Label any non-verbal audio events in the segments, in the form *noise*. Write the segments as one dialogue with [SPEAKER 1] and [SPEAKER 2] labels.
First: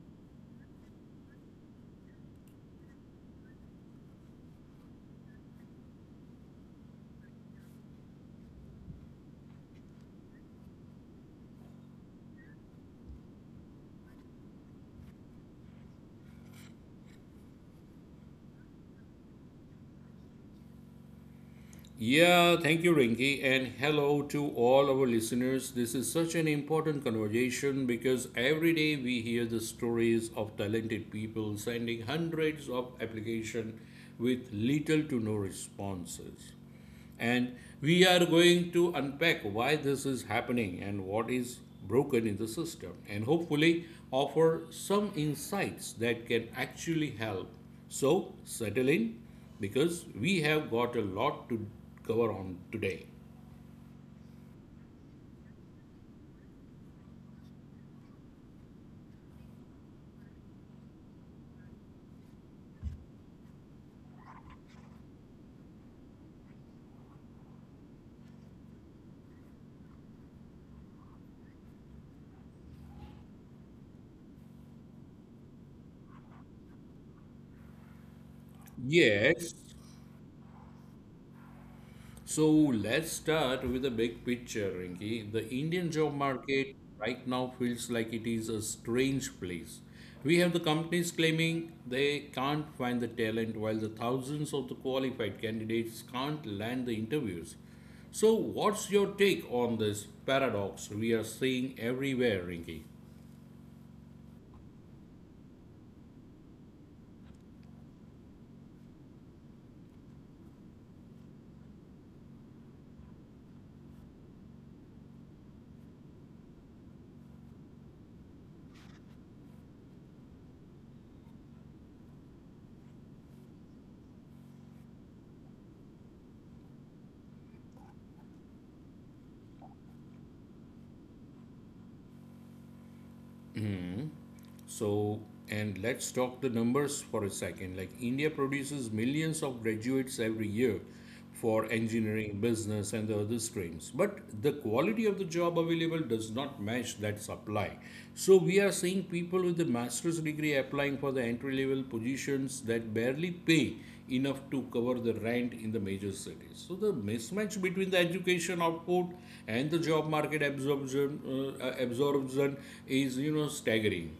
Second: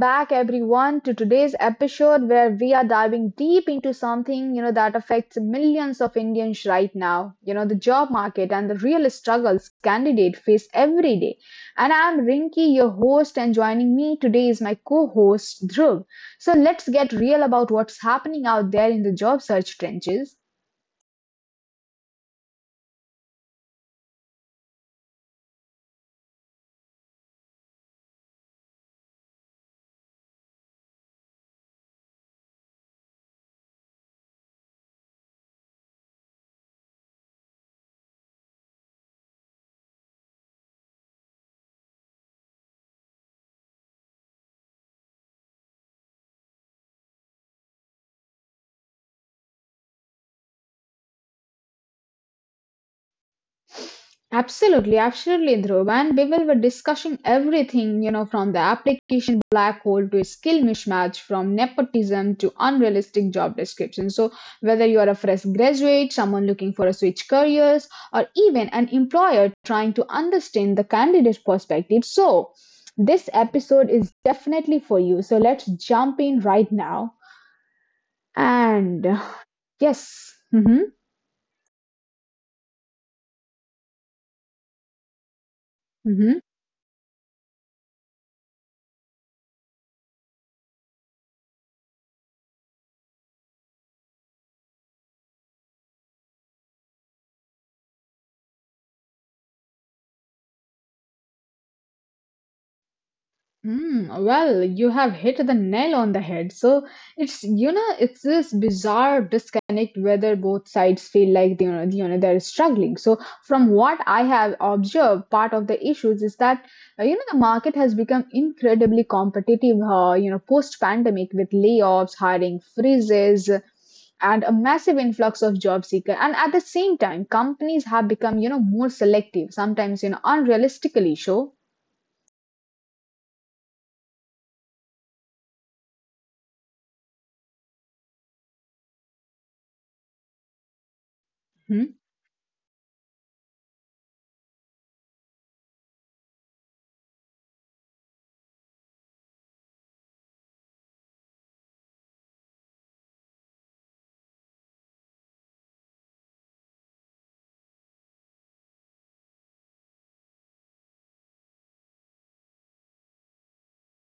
[SPEAKER 1] back everyone to today's episode where we are diving deep into something that affects millions of Indians right now, you know, the job market and the real struggles candidates face every day. And I'm Rinki, your host, and joining me today is my co-host Dhruv. So let's get real about what's happening out there in the job search trenches.
[SPEAKER 2] Yeah, thank you, Rinki, and hello to all our listeners. This is such an important conversation because every day we hear the stories of talented people sending hundreds of applications with little to no responses. And we are going to unpack why this is happening and what is broken in the system, and hopefully offer some insights that can actually help. So, settle in because we have got a lot to cover on today.
[SPEAKER 1] Absolutely, absolutely, Dhruv. And Bivel were discussing everything, you know, from the application black hole to skill mismatch, from nepotism to unrealistic job descriptions. So whether you are a fresh graduate, someone looking for a switch careers, or even an employer trying to understand the candidate's perspective. So this episode is definitely for you. So let's jump in right now. And
[SPEAKER 2] Yes.
[SPEAKER 1] yes. Mm-hmm,
[SPEAKER 2] So let's start with the big picture, Rinki. The Indian job
[SPEAKER 1] mm-hmm.
[SPEAKER 2] market right now feels like it is a strange place. We have the companies claiming they can't find the talent, while the thousands of the qualified candidates can't land the interviews. So, what's your take on this paradox we are seeing everywhere, Rinki?
[SPEAKER 1] Hmm, well, you have hit the nail on the head. So it's, you know, it's this bizarre disconnect whether both sides feel like they they're struggling. So from what I have observed, part of the issues is that you know, the market has become incredibly competitive. You know, post pandemic with layoffs, hiring freezes, and a massive influx of job seeker, and at the same time companies have become, you know, more selective, sometimes, you know, unrealistically so.
[SPEAKER 2] So, and let's talk the numbers for a second. Like, India produces millions of graduates every year for engineering, business, and the other streams. But the quality of the job available does not match that supply. So, we are seeing people with the master's degree applying for the entry level positions that barely pay enough to cover the rent in the major cities. So, the mismatch between the education output and the job market absorption is staggering.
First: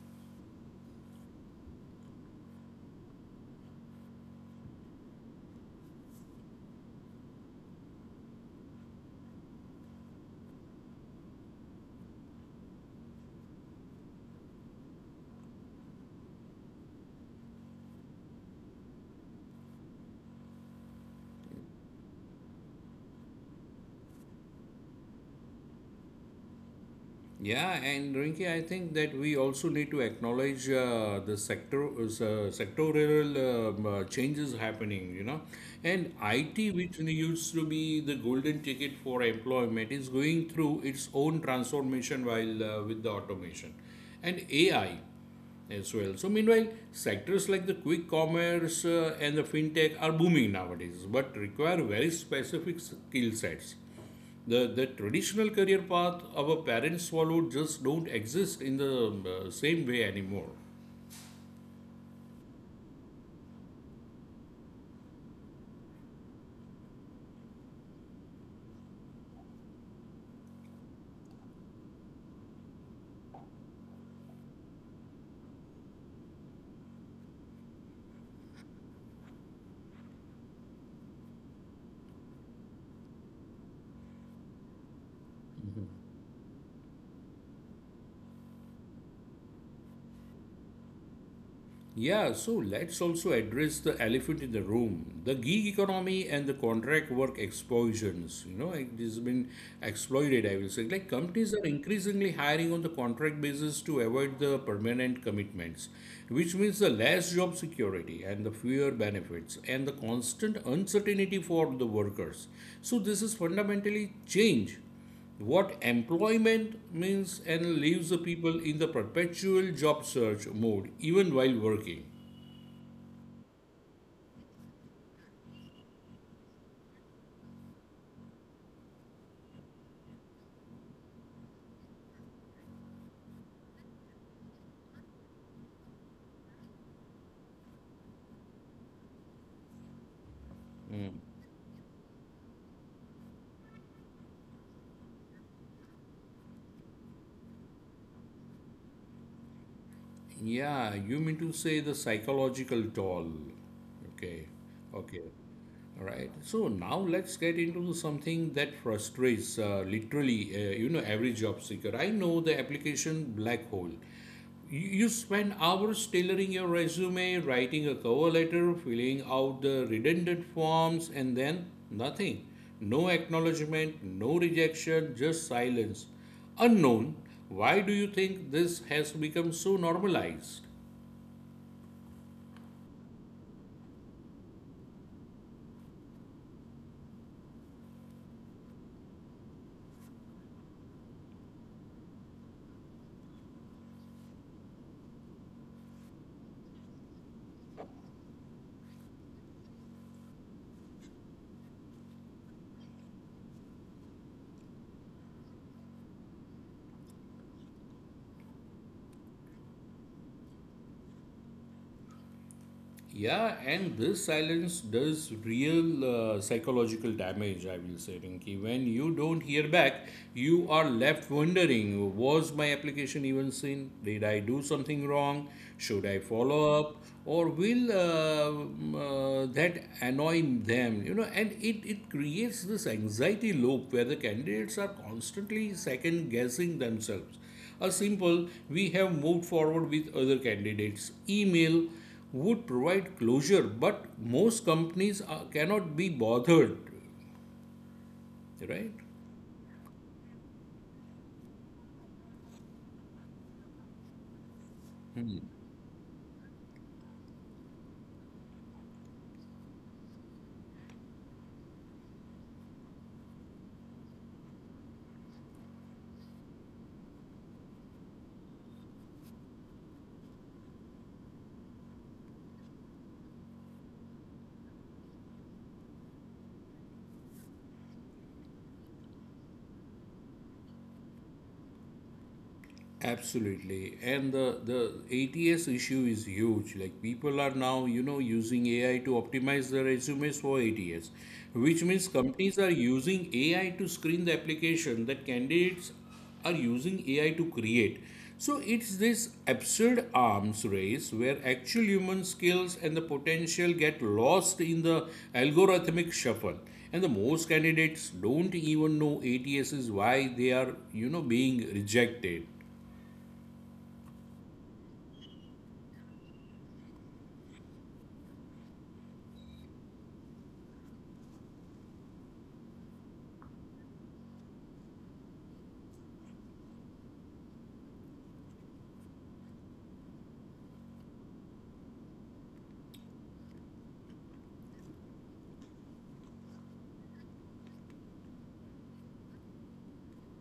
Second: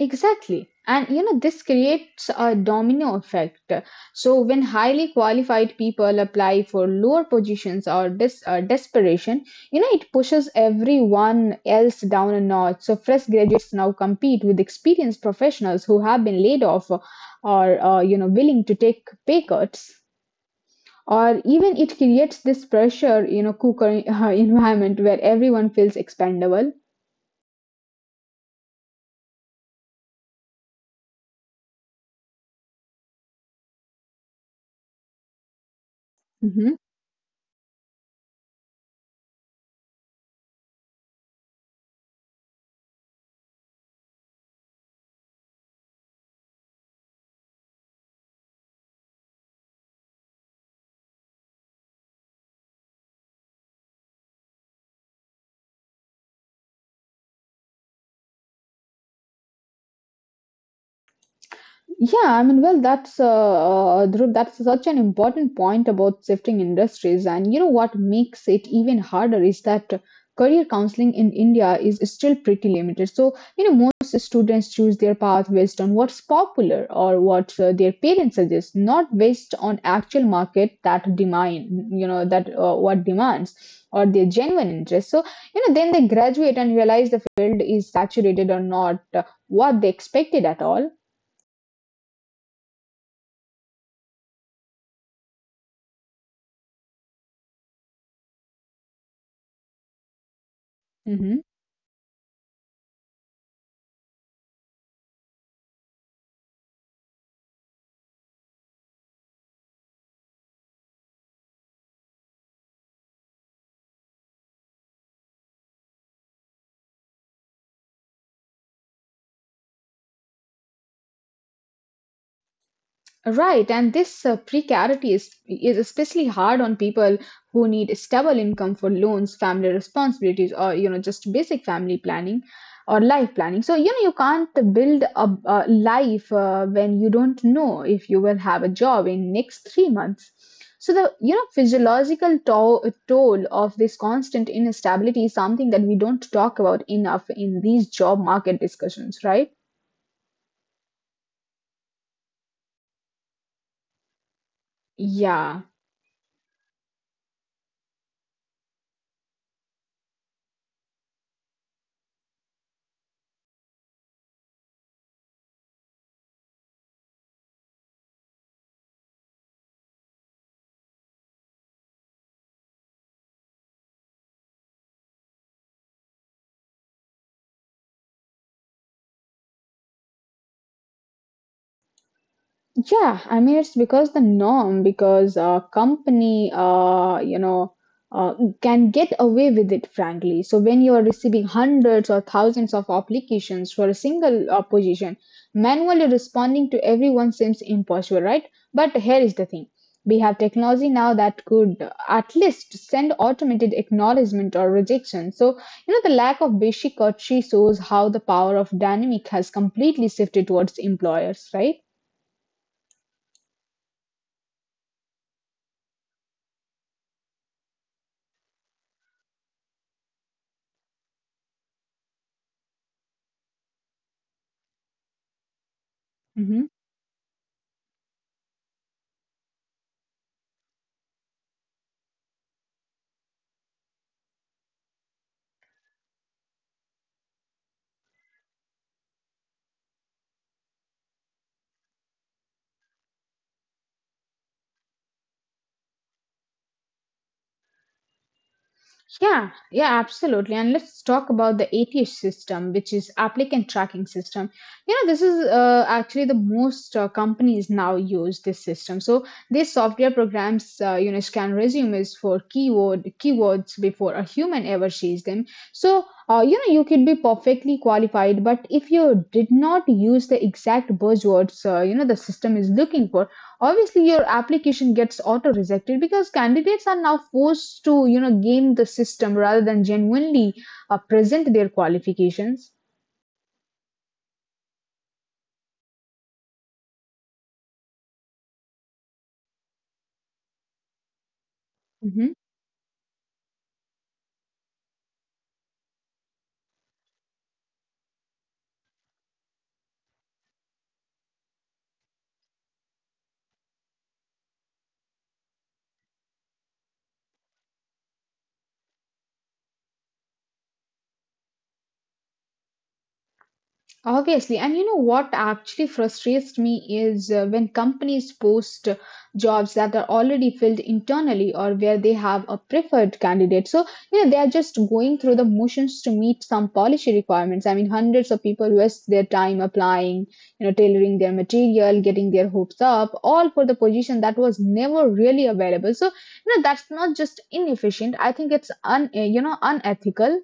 [SPEAKER 1] Exactly. And you know, this creates a domino effect. So when highly qualified people apply for lower positions or desperation, you know, it pushes everyone else down a notch. So fresh graduates now compete with experienced professionals who have been laid off or, you know, willing to take pay cuts. Or even it creates this pressure, you know, cooker *laughs* environment where everyone feels expendable.
[SPEAKER 2] Yeah, and Rinki, I think that we also need to acknowledge the sectoral changes happening. And IT,
[SPEAKER 1] Mm-hmm.
[SPEAKER 2] which used to be the golden ticket for employment, is going through its own transformation while with the automation and AI as well. So, meanwhile, sectors like the quick commerce and the fintech are booming nowadays, but require very specific skill sets. The traditional career path our parents followed just don't exist in the same way anymore.
[SPEAKER 1] Yeah, I mean, well, that's Dhruv, that's such an important point about shifting industries. And you know what makes it even harder is that career counseling in India is still pretty limited. So, you know, most students choose their path based on what's popular or what their parents suggest, not based on actual market that demand, you know, that what demands or their genuine interest. So, you know, then they graduate and realize the field is saturated or not what they expected at all.
[SPEAKER 2] Yeah, so let's also address the elephant in the room, the gig economy and the contract work explosions. It has been exploited, I will say. Like
[SPEAKER 1] Mhm.
[SPEAKER 2] companies are increasingly hiring on the contract basis to avoid the permanent commitments, which means the less job security and the fewer benefits and the constant uncertainty for the workers. So this is fundamentally change what employment means and leaves the people in the perpetual job search mode even while working.
[SPEAKER 1] Right, and this precarity is especially hard on people who need stable income for loans, family responsibilities, or, you know, just basic family planning or life planning. So you know you can't build a life when you don't know if you will have a job in next 3 months. So the, you know, physiological toll of this constant instability is something that we don't talk about enough in these job market discussions, right?
[SPEAKER 2] Yeah, you mean to say the psychological toll? Okay. Okay.
[SPEAKER 1] Yeah.
[SPEAKER 2] All right, so now let's get into something that frustrates literally every job seeker I know, the application black hole. You spend hours tailoring your resume, writing a cover letter, filling out the redundant forms, and then nothing. No acknowledgement, no rejection, just silence. Unknown, why do you think this has become so normalized?
[SPEAKER 1] Yeah, I mean, it's because the norm, because company, uh, can get away with it, frankly. So when you are receiving hundreds or thousands of applications for a single position, manually responding to everyone seems impossible, right? But here is the thing. We have technology now that could at least send automated acknowledgement or rejection. So, you know, the lack of basic courtesy shows how the power of dynamic has completely shifted towards employers, right?
[SPEAKER 2] Yeah, and this silence does real psychological damage, I will say, Rinki. When you don't hear back, you are left wondering, was my application even seen? Did I do something wrong? Should I
[SPEAKER 1] Mhm.
[SPEAKER 2] follow up? Or will that annoy them? And it creates this anxiety loop where the candidates are constantly second guessing themselves. A simple, we have moved forward with other candidates, email would provide closure, but most companies cannot be bothered, right?
[SPEAKER 1] Yeah, yeah, absolutely. And let's talk about the ATS system, which is applicant tracking system. You know, this is actually the most companies now use this system. So these software programs, you know, scan resumes for keywords before a human ever sees them. So you know, you could be perfectly qualified, but if you did not use the exact buzzwords, you know, the system is looking for, obviously your application gets auto rejected, because candidates are now forced to, you know, game the system rather than genuinely present their qualifications.
[SPEAKER 2] Absolutely. And the ATS issue is huge. Like people are now using AI to optimize their resumes for ATS, which means
[SPEAKER 1] Mm-hmm.
[SPEAKER 2] companies are using AI to screen the application that candidates are using AI to create. So it's this absurd arms race where actual human skills and the potential get lost in the algorithmic shuffle. And the most candidates don't even know ATS is why they are being rejected.
[SPEAKER 1] Obviously, and you know what actually frustrates me is when companies post jobs that are already filled internally or where they have a preferred candidate. So, you know, they are just going through the motions to meet some policy requirements. I mean, hundreds of people waste their time applying, you know, tailoring their material, getting their hopes up, all for the position that was never really available. So, you know, that's not just inefficient. I think it's you know, unethical.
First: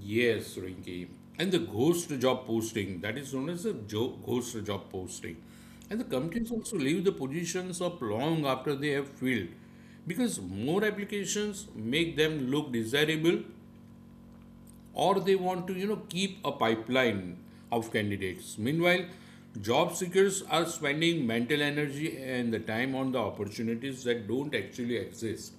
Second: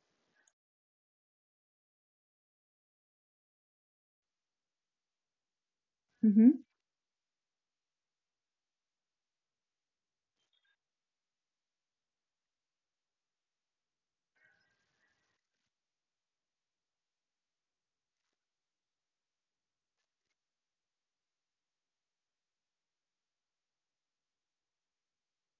[SPEAKER 2] Yes, Rinki. And the ghost job posting, that is known as a ghost job posting. And the companies
[SPEAKER 1] Mm-hmm.
[SPEAKER 2] also leave the positions up long after they have filled because more applications make them look desirable or they want to keep a pipeline of candidates. Meanwhile, job seekers are spending mental energy and the time on the opportunities that don't actually exist.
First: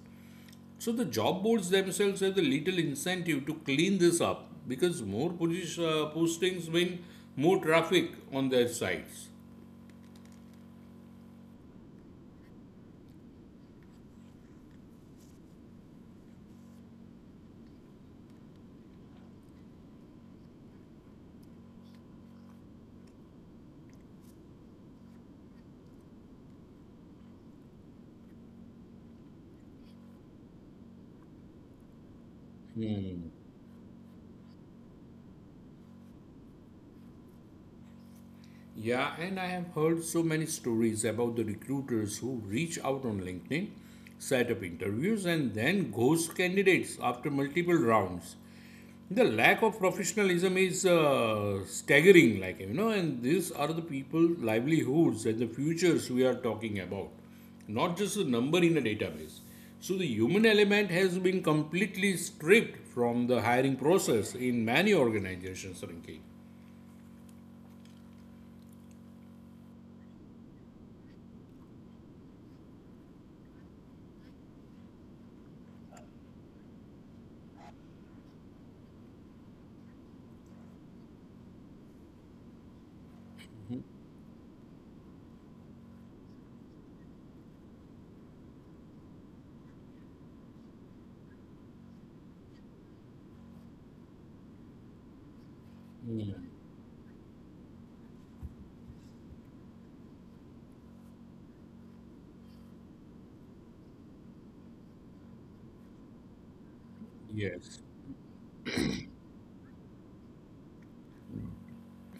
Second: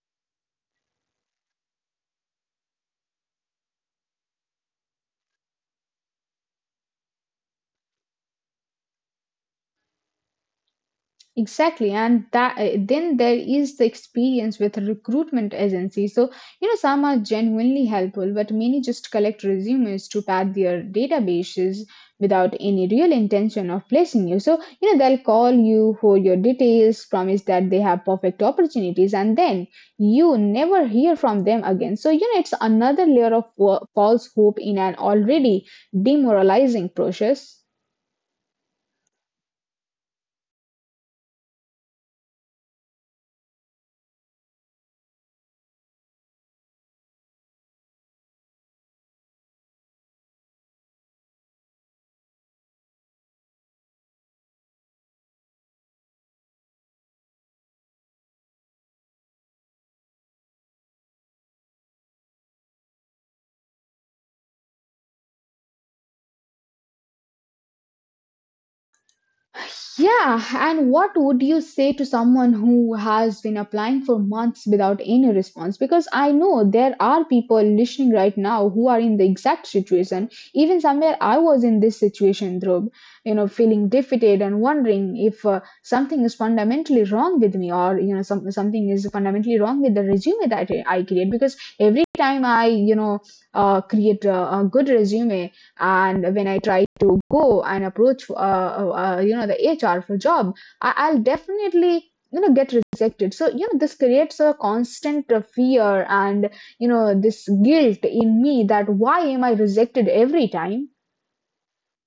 [SPEAKER 2] So the job boards themselves have the little incentive to clean this up because more postings mean more traffic on their sites.
[SPEAKER 1] Exactly, and that then there is the experience with recruitment agencies. So you know some are genuinely helpful, but many just collect resumes to pad their databases without any real intention of placing you. So you know they'll call you for your details, promise that they have perfect opportunities, and then you never hear from them again. So you know it's another layer of false hope in an already demoralizing process.
[SPEAKER 2] Yeah, and I have heard so many stories about the recruiters who reach out on LinkedIn, set up interviews, and then ghost candidates after multiple rounds. The lack of professionalism is staggering, like, and these are the people livelihoods and the futures we are talking about, not just a number in a database. So the human element has been completely stripped from the hiring process in many organizations, Rinki.
[SPEAKER 1] Yeah, and what would you say to someone who has been applying for months without any response? Because I know there are people listening right now who are in the exact situation. Even somewhere I was in this situation, Dhruv, you know, feeling defeated and wondering if something is fundamentally wrong with me or, you know, some, something is fundamentally wrong with the resume that I create. Because every time I, you know, create a good resume, and when I try to go and approach, you know, the HR for job, I'll definitely, you know, get rejected. So you know this creates a constant fear and, you know, this
[SPEAKER 2] Yes.
[SPEAKER 1] guilt in me that why am I rejected every time.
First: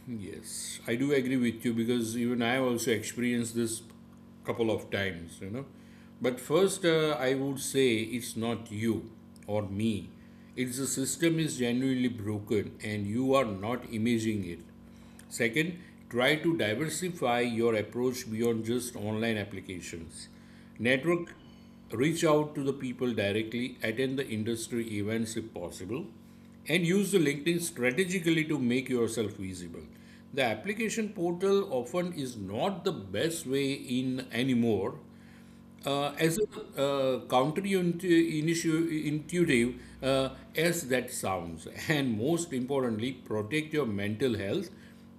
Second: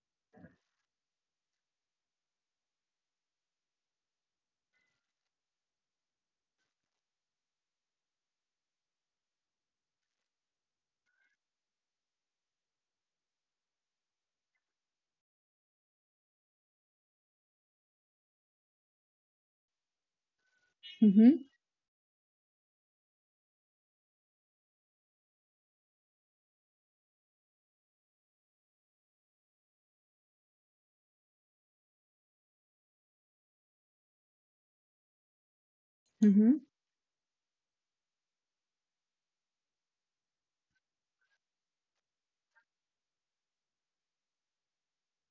[SPEAKER 2] Yes, I do agree with you because even I also experienced this couple of times. But first, I would say it's not you or me. It's the system is genuinely broken and you are not imaging it. Second, try to diversify your approach beyond just online applications. Network,
[SPEAKER 1] Hmm.
[SPEAKER 2] reach out to the people directly, attend the industry events if possible, and use the LinkedIn strategically to make yourself visible. The application portal often is not the best way in anymore, as a
[SPEAKER 1] Hmm.
[SPEAKER 2] uh, counterintuitive uh, as that sounds, *laughs* and most importantly, protect your mental health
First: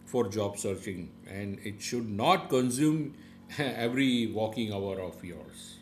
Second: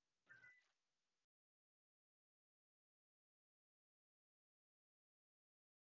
[SPEAKER 2] for job searching, and it should not consume *laughs* every walking hour of yours.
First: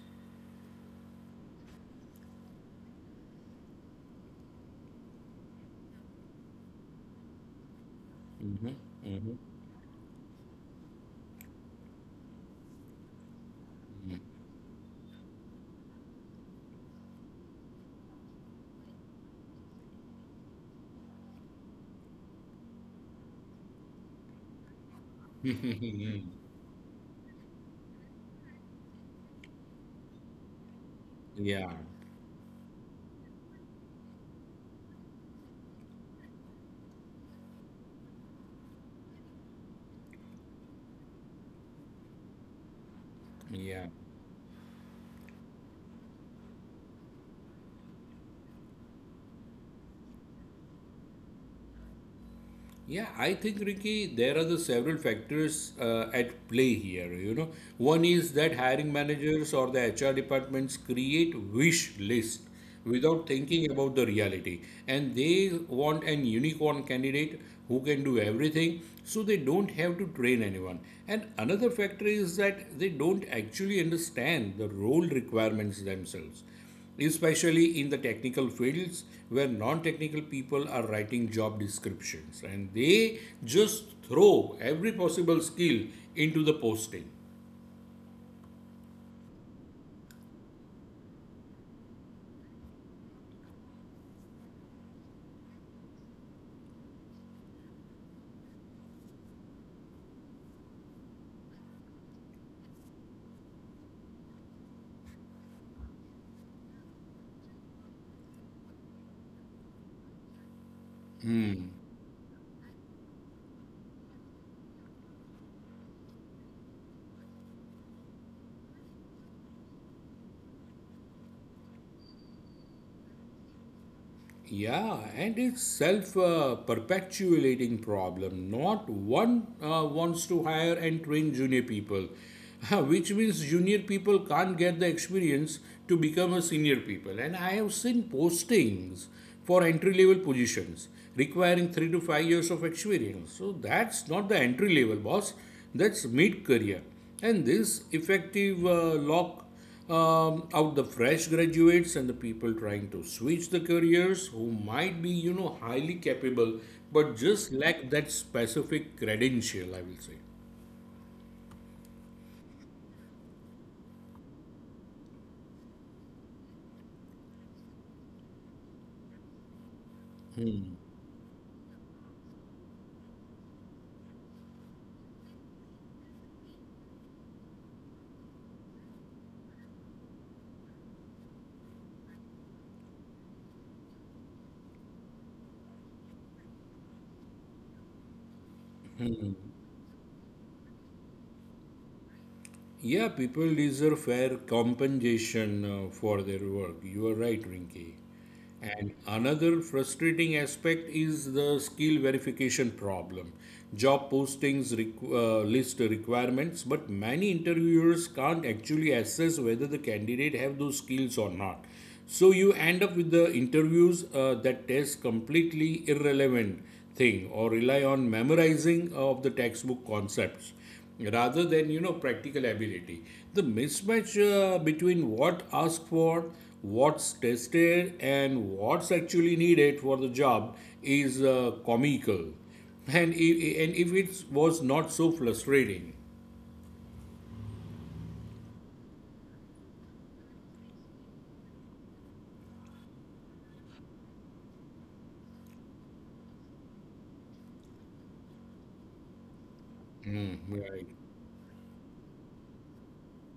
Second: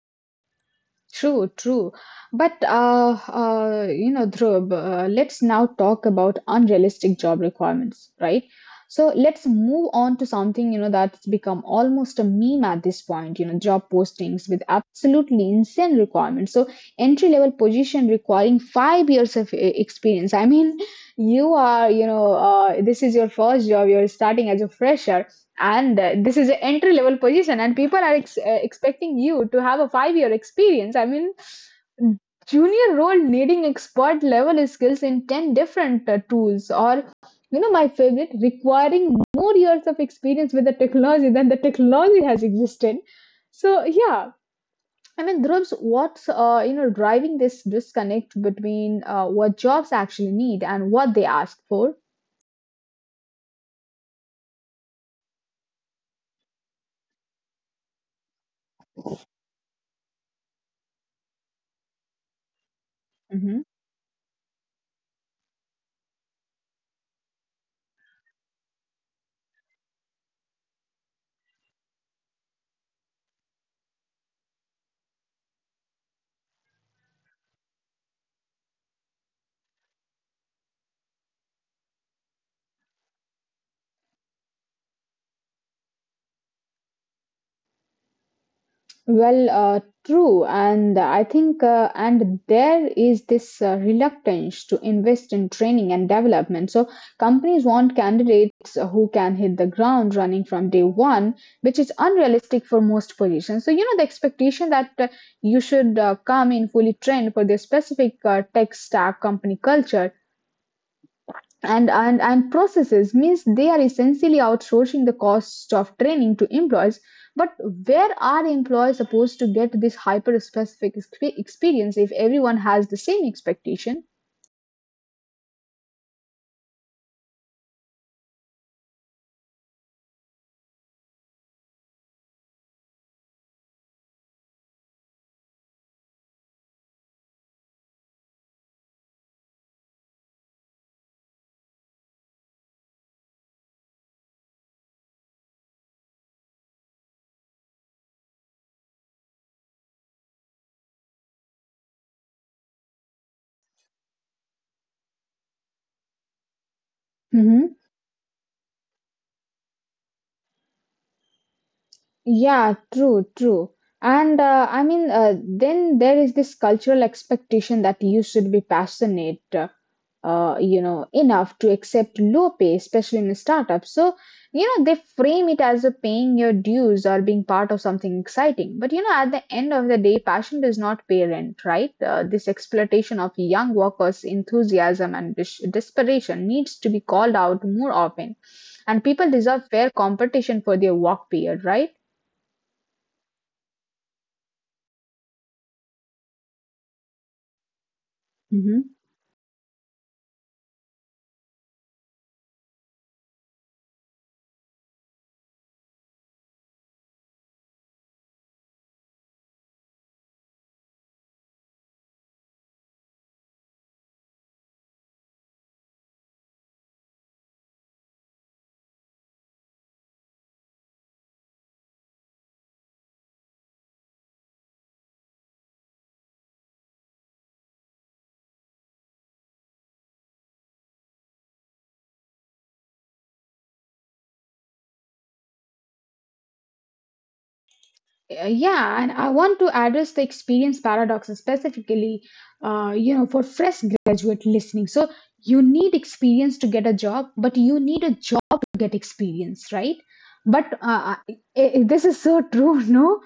[SPEAKER 1] True, true. But you know, Dhruv, let's now talk about unrealistic job requirements, right? So let's move on to something, you know, that's become almost a meme at this point. You know, job postings with absolutely insane requirements. So entry level position requiring 5 years of experience. I mean, you are, you know, this is your first job. You're starting as a fresher, and this is an entry level position and people are expecting you to have a 5 year experience. I mean,
[SPEAKER 2] Yeah,
[SPEAKER 1] junior role needing expert level skills in 10 different tools, or, you know, my favorite, requiring more years of experience with the technology than the technology has existed.
[SPEAKER 2] yeah.
[SPEAKER 1] So yeah, I mean, Dhruv's, what's you know driving this disconnect between what jobs actually need and what they ask for?
[SPEAKER 2] Yeah, I think Ricky, there are the several factors at play here. One is that hiring managers or the HR departments create wish list without thinking about the reality, and they want an unicorn candidate who can do everything, so they don't have to train anyone. And another factor is that they don't actually understand the role requirements themselves, especially in the technical fields where non-technical people are writing job descriptions and they just throw every possible skill into the posting.
[SPEAKER 1] Well, true, and I think, and there is this reluctance to invest in training and development. So companies want candidates who can hit the ground running from day one, which is unrealistic for most positions. So you know the expectation that you should come in fully trained for their specific tech stack, company culture,
[SPEAKER 2] Hmm.
[SPEAKER 1] and processes, means they are essentially outsourcing the cost of training to employees, but where are employees supposed to get this hyper specific experience if everyone has the same expectation?
[SPEAKER 2] Yeah, and it's self perpetuating problem. Not one wants to hire and train junior people, *laughs* which means junior people can't get the experience to become a senior people. And I have seen postings for entry level positions requiring 3 to 5 years of experience. So that's not the entry level, boss. That's mid career. And this effective lock out the fresh graduates and the people trying to switch the careers who might be highly capable but just
[SPEAKER 1] Mhm.
[SPEAKER 2] lack that specific credential, I will say.
[SPEAKER 1] Yeah, true, true. And I mean, then there is this cultural expectation that you should be passionate, you know, enough to accept low pay, especially in a startup. So, you know, they frame it as a paying your dues or being part of something exciting. But, you know, at the end of the day, passion does not pay rent, right? This exploitation of young workers' enthusiasm and dis desperation needs to be called out more often. And people deserve fair competition for their work, period, right?
[SPEAKER 2] Yeah, people deserve fair compensation for their work. You are right, Rinki. And
[SPEAKER 1] Hmm.
[SPEAKER 2] another frustrating aspect is the skill verification problem. Job postings list requirements, but many interviewers can't actually assess whether the candidate have those skills or not. So you end up with the interviews that test completely irrelevant thing or rely on memorizing of the textbook concepts rather than practical ability. The mismatch between what asked for, what's tested and what's actually needed for the job is comical, and if, and if it was not so frustrating.
[SPEAKER 1] Yeah, and I want to address the experience paradox specifically, you know, for fresh graduate listening. So you need experience to get a job, but you need a job to get experience, right?
[SPEAKER 2] Hmm,
[SPEAKER 1] But
[SPEAKER 2] right.
[SPEAKER 1] this is so true, *laughs* no?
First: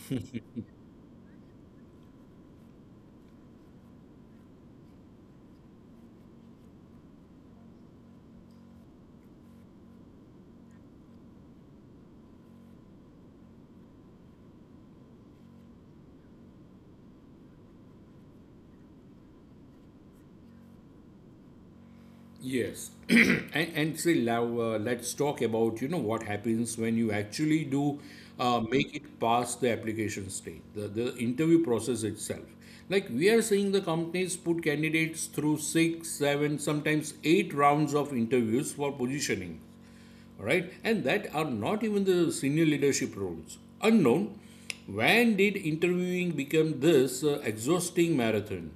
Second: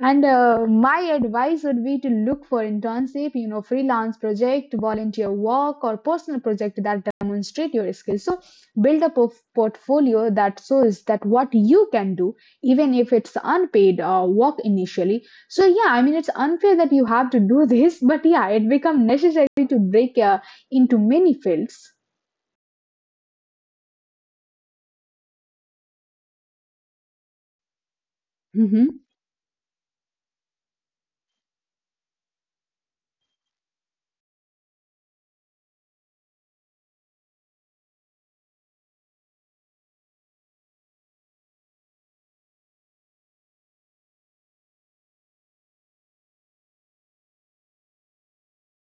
[SPEAKER 1] And my advice would be to look for internship, you know, freelance project, volunteer work, or personal project that demonstrate your skills. So build up a portfolio that shows that what you can do, even if it's unpaid work initially. So yeah, I mean, it's unfair that you have to do *laughs* this, but yeah, it become necessary to break into many fields.
[SPEAKER 2] Yes, *clears throat* and say Lav, let's talk about what happens when you actually do
[SPEAKER 1] Mm-hmm.
[SPEAKER 2] make it past the application stage, the interview process itself. Like we are seeing the companies put candidates through six, seven, sometimes eight rounds of interviews for positioning, all right? And that are not even the senior leadership roles. Unknown, when did interviewing become this exhausting marathon?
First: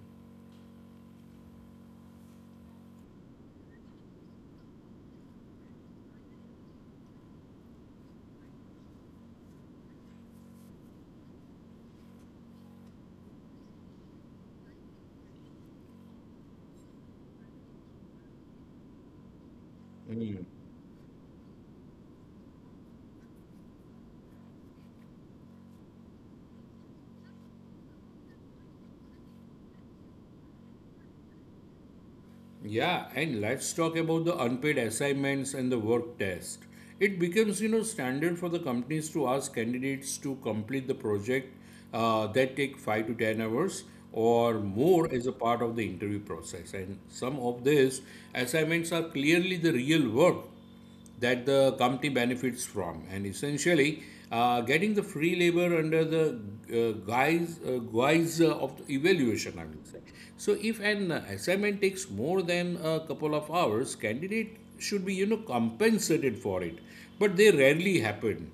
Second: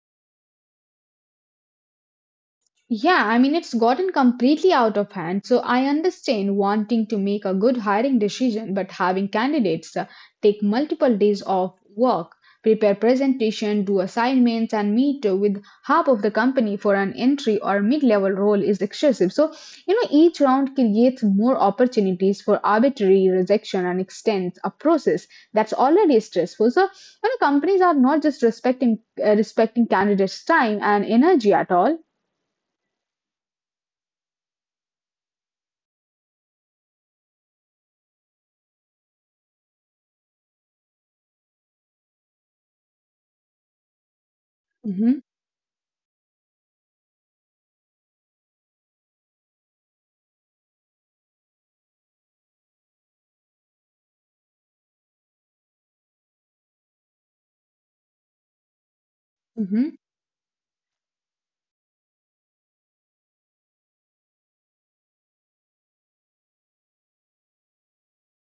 [SPEAKER 1] Yeah, I mean, it's gotten completely out of hand. So I understand wanting to make a good hiring decision, but having candidates take multiple days of work, prepare presentation, do assignments, and meet with half of the company for an entry or mid-level role is excessive. So, you know, each
[SPEAKER 2] Hmm.
[SPEAKER 1] round creates more opportunities for arbitrary rejection and extends a process that's already stressful. So, you know, companies are not just respecting candidates' time and energy at all.
[SPEAKER 2] Yeah, and let's talk about the unpaid assignments and the work test. It becomes standard for the companies to ask candidates to complete the project that take 5 to 10 hours or more
[SPEAKER 1] Mm-hmm.
[SPEAKER 2] as a part of the interview process. And some of these assignments are clearly the real work that the company benefits from. And essentially, getting the free labor under the guise of the evaluation, I would
[SPEAKER 1] Hmm.
[SPEAKER 2] say. So, if an assignment takes more than a couple of hours, candidate should be compensated for it, but they rarely happen.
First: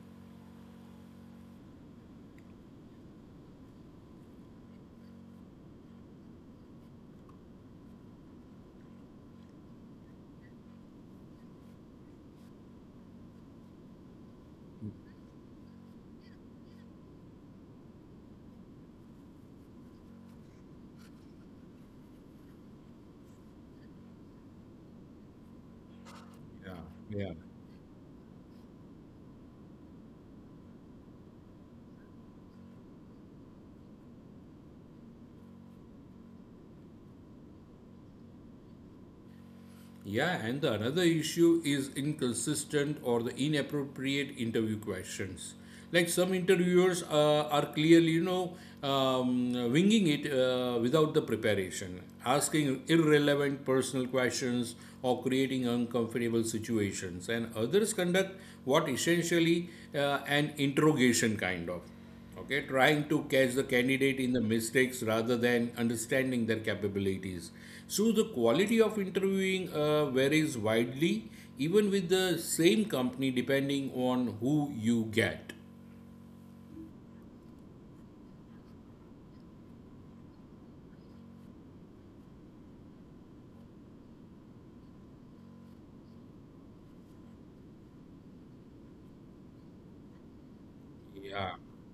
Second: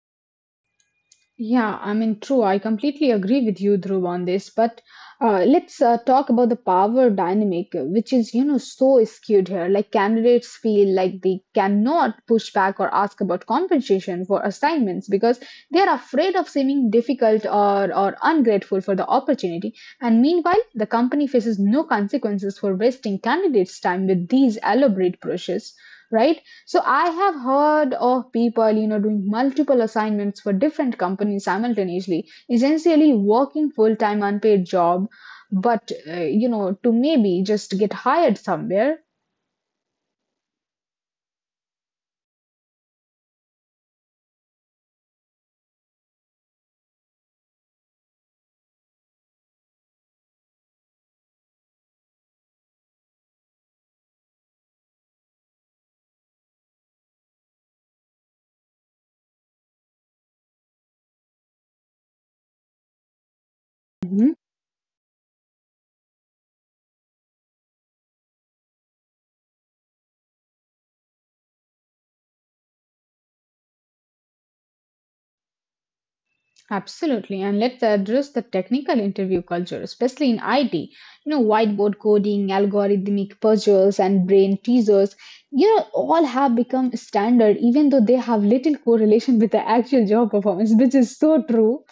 [SPEAKER 1] Yeah, I mean, true. I completely agree with you, Dhruv, on this. But let's talk about the power dynamic, which is, you know, so skewed here. Like candidates feel like they cannot push back or ask about compensation for assignments because they are afraid of seeming difficult, or ungrateful for the opportunity. And meanwhile, the company faces no consequences for wasting candidates' time with these elaborate brushes, right?
[SPEAKER 2] Yeah.
[SPEAKER 1] So I
[SPEAKER 2] Yeah.
[SPEAKER 1] have heard of people, doing multiple assignments for different companies simultaneously, essentially working full-time unpaid job, but to maybe just get hired somewhere.
[SPEAKER 2] Yeah, and the another issue is inconsistent or the inappropriate interview questions. Like some interviewers are clearly winging it without the preparation, asking irrelevant personal questions or creating uncomfortable situations. And others conduct what essentially an interrogation kind of. Okay, trying to catch the candidate in the mistakes rather than understanding their capabilities. So the quality of interviewing varies widely, even with the same company, depending on who you get.
[SPEAKER 1] Absolutely, and let's address the technical interview culture, especially in IT. Whiteboard coding, algorithmic puzzles, and brain teasers, all have become standard, even though they have little correlation with the actual job performance, which is so
[SPEAKER 2] Yeah.
[SPEAKER 1] true.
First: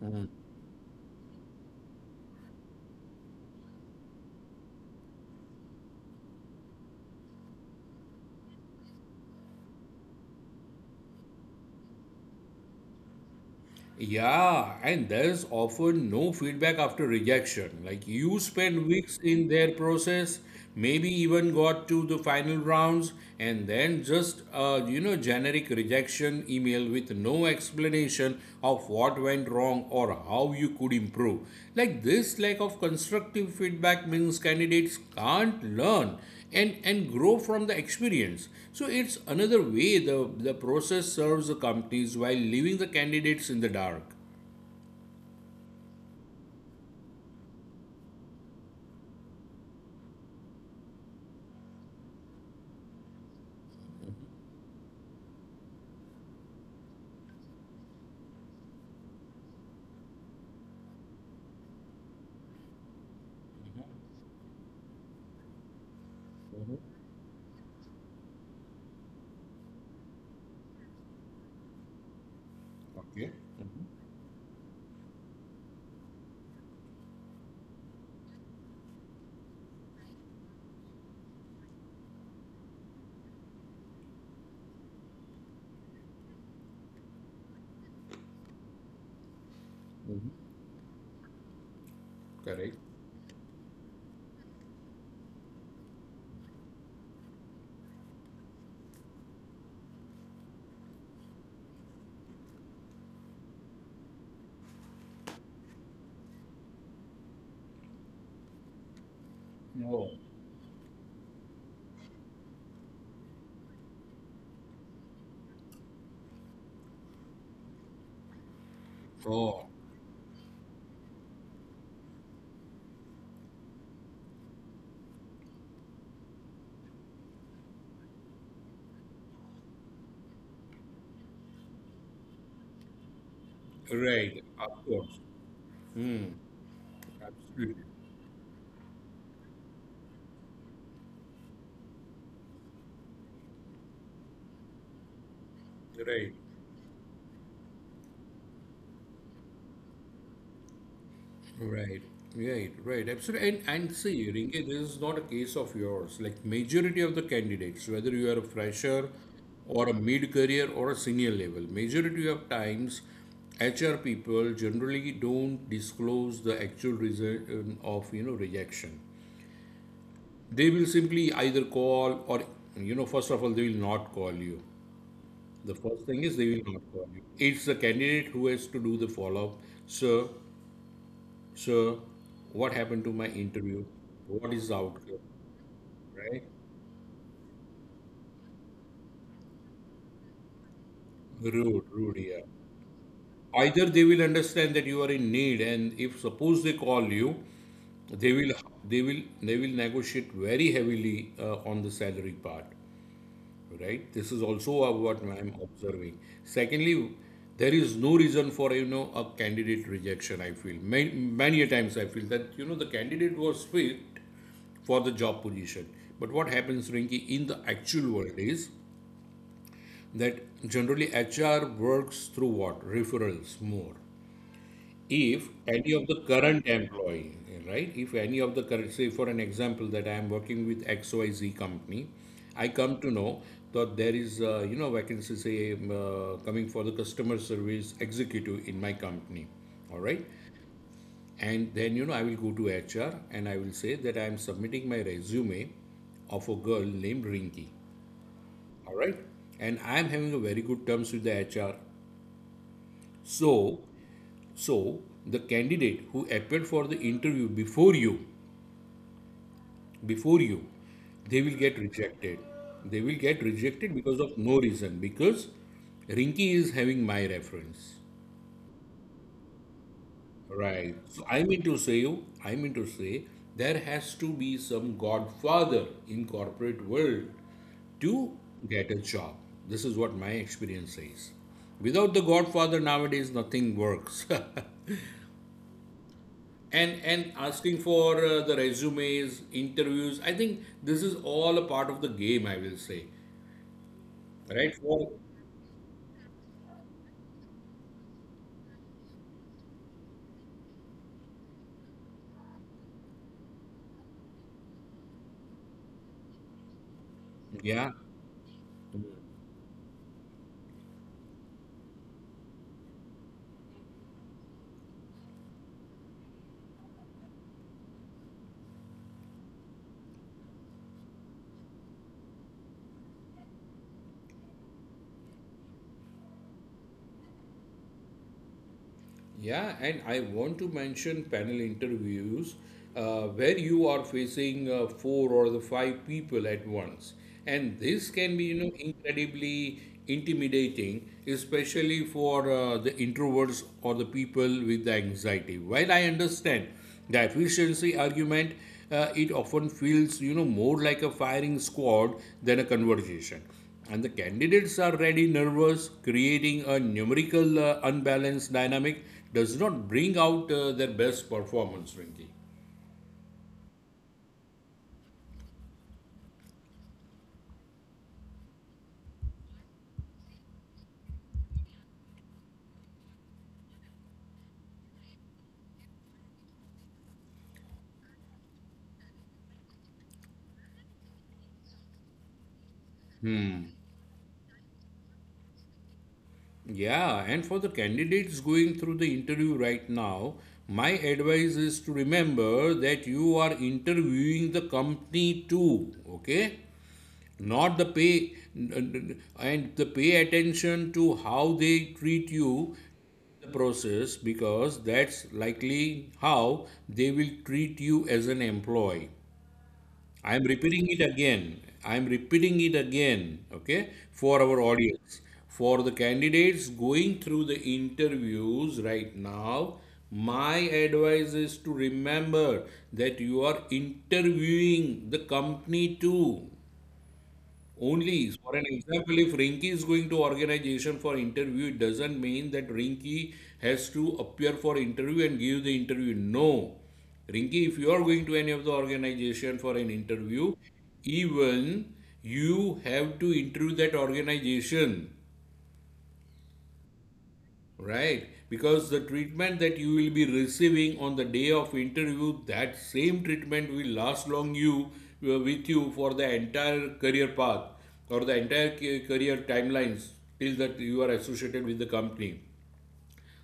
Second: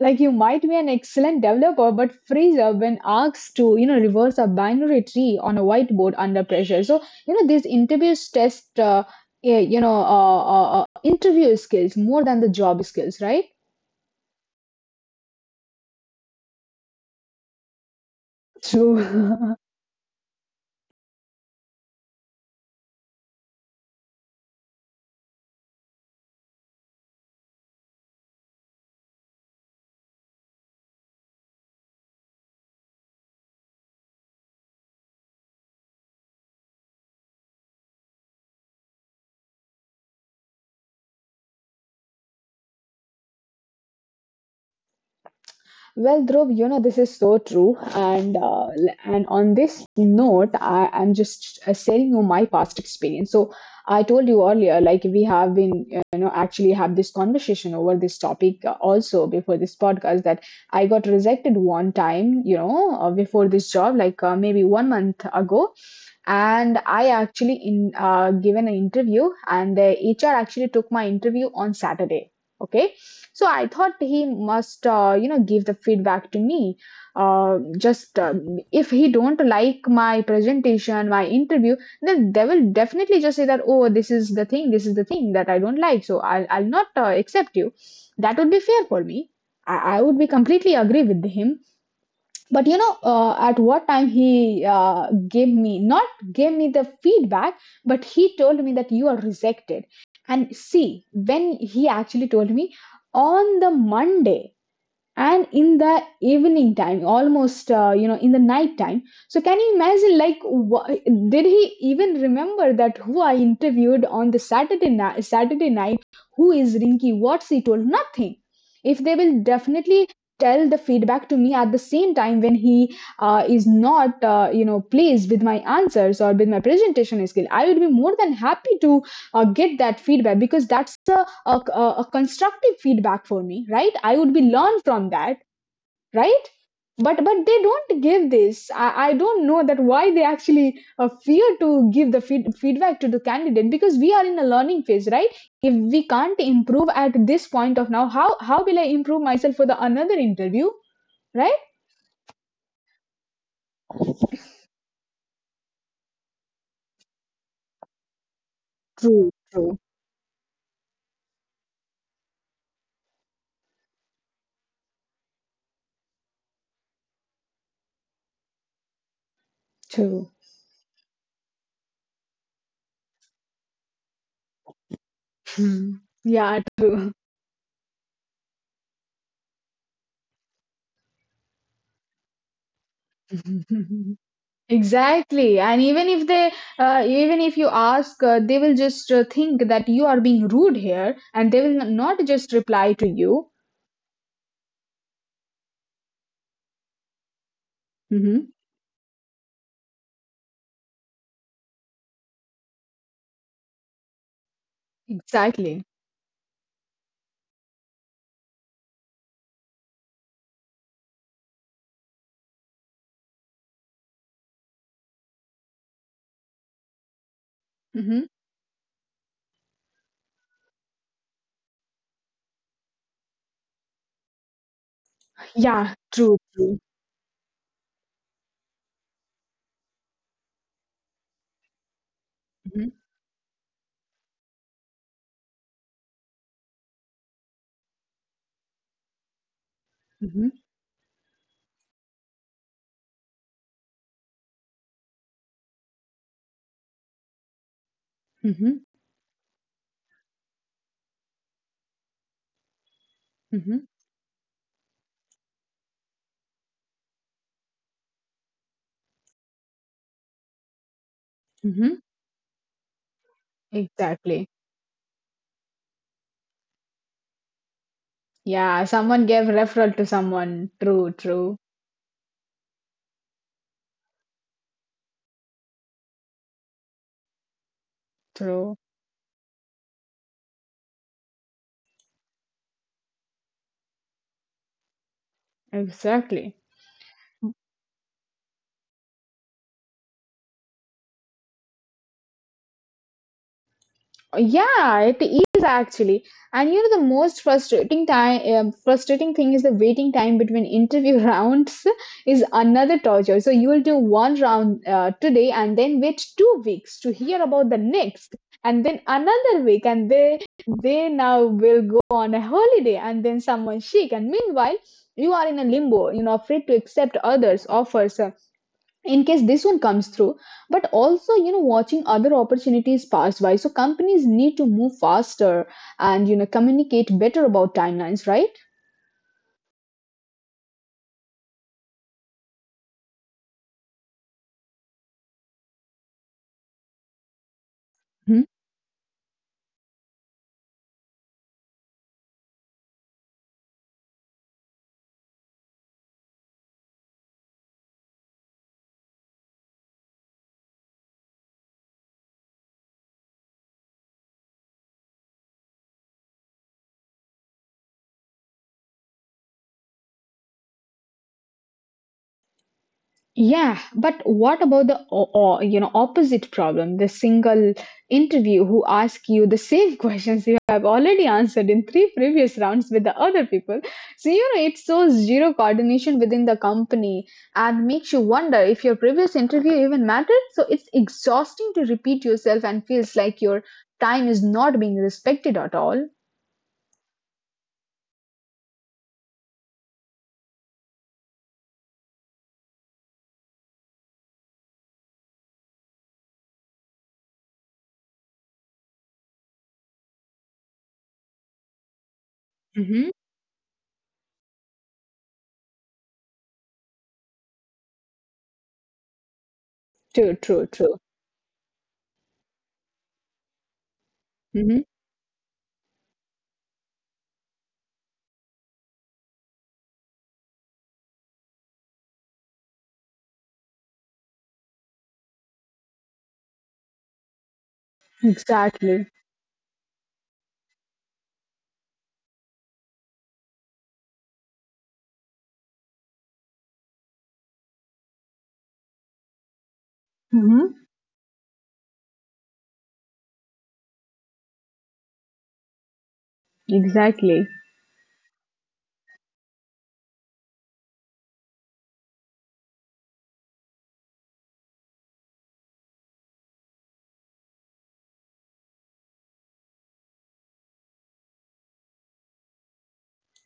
[SPEAKER 1] Like, you might be an excellent developer, but freeze up when asked to, reverse a binary tree on a whiteboard under pressure. So, these interviews test, interview skills more than the job skills, right?
[SPEAKER 2] Yeah, and there's often no feedback after rejection. Like you spend weeks in
[SPEAKER 1] True.
[SPEAKER 2] their process, maybe even got to the final rounds, and then just generic rejection email with no explanation of what went wrong or how you could improve. Like this lack of constructive feedback means candidates can't learn and grow from the experience. So it's another way the process serves the companies while leaving the candidates in the dark.
[SPEAKER 1] *laughs* Well, Dhruv, this is so true, and and on this note, I am just sharing you my past experience. So I told you earlier, like we have been, actually have this conversation over this topic also before this podcast, that I got rejected one time, before this job, like maybe 1 month ago, and I actually in given an interview, and the HR actually took my interview on Saturday. Okay, so I thought he must give the feedback to me, uh, just if he don't like my presentation, my interview, then they will definitely just say that, oh, this is the thing, this is the thing that I don't like, so I'll not accept you. That would be fair for me. I would be completely agree with him. But
[SPEAKER 2] Correct?
[SPEAKER 1] at what time he gave me not gave me the feedback, but he told me that you are rejected. And see, when he actually told me, on the Monday, and in the evening time, almost in the night time. So can you
[SPEAKER 2] No.
[SPEAKER 1] imagine, like did he even remember that who I interviewed on the Saturday night? Saturday night, who is Rinky, what's he told? Nothing. If they will
[SPEAKER 2] Oh,
[SPEAKER 1] definitely tell the feedback to me at the same time when he is not pleased with my answers or with my presentation skill, I would be more than happy to get that feedback, because that's a constructive feedback for me, right? I would be
[SPEAKER 2] right.
[SPEAKER 1] learned
[SPEAKER 2] Of
[SPEAKER 1] from
[SPEAKER 2] course.
[SPEAKER 1] that. Right. But they
[SPEAKER 2] Absolutely.
[SPEAKER 1] don't give this. I don't know that why they actually fear to give the feedback to the candidate, because we are in a learning phase, right? If we
[SPEAKER 2] Right.
[SPEAKER 1] can't improve at this point of now, how will I improve myself for the another interview? Right.
[SPEAKER 2] Right, right, right. Absolutely. And see, Rinke, this is not a case of yours. Like majority of the candidates, whether you are a fresher
[SPEAKER 1] True, true,
[SPEAKER 2] or a mid-career or a senior level, majority of times HR people generally don't disclose the actual reason of, rejection.
[SPEAKER 1] true.
[SPEAKER 2] They will simply either call or, first of all, they will not call you. The first
[SPEAKER 1] Hmm.
[SPEAKER 2] thing is they
[SPEAKER 1] Yeah,
[SPEAKER 2] will not call
[SPEAKER 1] true.
[SPEAKER 2] you. It's the candidate who has to do the follow-up. Sir, so, what happened to my interview?
[SPEAKER 1] *laughs*
[SPEAKER 2] What is the outcome?
[SPEAKER 1] Exactly. And even if
[SPEAKER 2] Right?
[SPEAKER 1] they, even if you ask, they will just think that you are being rude here and they
[SPEAKER 2] Rude,
[SPEAKER 1] will
[SPEAKER 2] rude,
[SPEAKER 1] not
[SPEAKER 2] yeah.
[SPEAKER 1] just reply to you.
[SPEAKER 2] Either they will understand that you are in need, and if suppose they call you, they will,
[SPEAKER 1] Hmm.
[SPEAKER 2] they will negotiate very heavily on the salary part. Right? This is also what I'm
[SPEAKER 1] Exactly.
[SPEAKER 2] observing. Secondly, there is no reason for you know a candidate rejection. I feel many, many a times I feel that you know the candidate was fit for the job position. But what happens, Rinki, in the actual world
[SPEAKER 1] Hmm.
[SPEAKER 2] is that generally HR works through what? Referrals more. If any
[SPEAKER 1] Yeah,
[SPEAKER 2] of the
[SPEAKER 1] true,
[SPEAKER 2] current
[SPEAKER 1] true.
[SPEAKER 2] employee, right? If any of the current, say for an example, that I am working with XYZ company, I
[SPEAKER 1] Hmm.
[SPEAKER 2] come to know that there is, you know, vacancy, say, coming for the customer service executive in my company, all right?
[SPEAKER 1] Hmm.
[SPEAKER 2] And then, you know, I will go to HR and I will say that I am submitting my resume of a girl named Rinki,
[SPEAKER 1] Hmm.
[SPEAKER 2] all right? And I am having a very good terms with the HR. So,
[SPEAKER 1] Hmm.
[SPEAKER 2] so the candidate who appeared for the interview before you, they will get
[SPEAKER 1] Hmm.
[SPEAKER 2] rejected. They will get rejected because of
[SPEAKER 1] Exactly.
[SPEAKER 2] no reason because Rinki is having my reference.
[SPEAKER 1] Yeah, someone gave referral to someone.
[SPEAKER 2] Right.
[SPEAKER 1] True,
[SPEAKER 2] So I
[SPEAKER 1] true,
[SPEAKER 2] mean to say you, I mean to say there has to be some godfather in corporate world to
[SPEAKER 1] true.
[SPEAKER 2] get a job. This is what my experience says. Without the godfather nowadays nothing works. *laughs*
[SPEAKER 1] Exactly.
[SPEAKER 2] And asking for the resumes, interviews. I think this is all a part of the game, I will say. Right?
[SPEAKER 1] Yeah,
[SPEAKER 2] For
[SPEAKER 1] it is actually. And you know, the most frustrating time, frustrating thing is the waiting time between interview *laughs* rounds, is another torture. So you will do one round today and then wait 2 weeks to hear about the
[SPEAKER 2] yeah.
[SPEAKER 1] next, and then another week, and they now will go on a holiday, and then someone sick, and meanwhile you are in a limbo. You know, afraid to accept others' offers, in case this one comes through, but also you know watching other opportunities pass by. So companies need to move faster and you know communicate better about timelines, right?
[SPEAKER 2] Yeah, and I want to mention panel interviews where you are facing four or the five people at once. And this can be,
[SPEAKER 1] Hmm?
[SPEAKER 2] you know, incredibly intimidating, especially for the introverts or the people with the anxiety. While I understand the efficiency argument, it often feels, you know, more like a firing squad than a conversation. And the candidates are ready, nervous, creating a numerical unbalanced dynamic does not bring out their best performance, Rinky.
[SPEAKER 1] Yeah, but what about the you know opposite problem? The single interview who ask you the same *laughs* questions you have already answered in 3 previous rounds with the other people. So you know it shows zero coordination within the company and makes you wonder if your previous interview even mattered. So it's exhausting to repeat yourself and feels like your time is not being respected at all.
[SPEAKER 2] Yeah, and for the candidates going through the interview right now, my advice is to remember that you are interviewing the company too, okay? Not the pay, and the pay attention to how they treat you
[SPEAKER 1] Hmm.
[SPEAKER 2] in the process because that's likely how they will treat you as an employee. I
[SPEAKER 1] True,
[SPEAKER 2] am
[SPEAKER 1] true,
[SPEAKER 2] repeating it
[SPEAKER 1] true.
[SPEAKER 2] again. I am repeating it again, okay, for our
[SPEAKER 1] Hmm.
[SPEAKER 2] audience. For the candidates going through the interviews right now, my advice is to remember that you are interviewing the company too. Only, for an
[SPEAKER 1] Exactly.
[SPEAKER 2] example, if Rinki is going to organization for interview, it doesn't mean that Rinki has to appear for interview and give the interview. No. Rinki, if you are going to any of the organization for an interview,
[SPEAKER 1] Hmm.
[SPEAKER 2] even you have to interview that organization.
[SPEAKER 1] Exactly.
[SPEAKER 2] Right, because the treatment that you will be receiving on the day of interview, that same treatment will last long you with you for the entire career path or the entire career timelines till that you are associated with the company.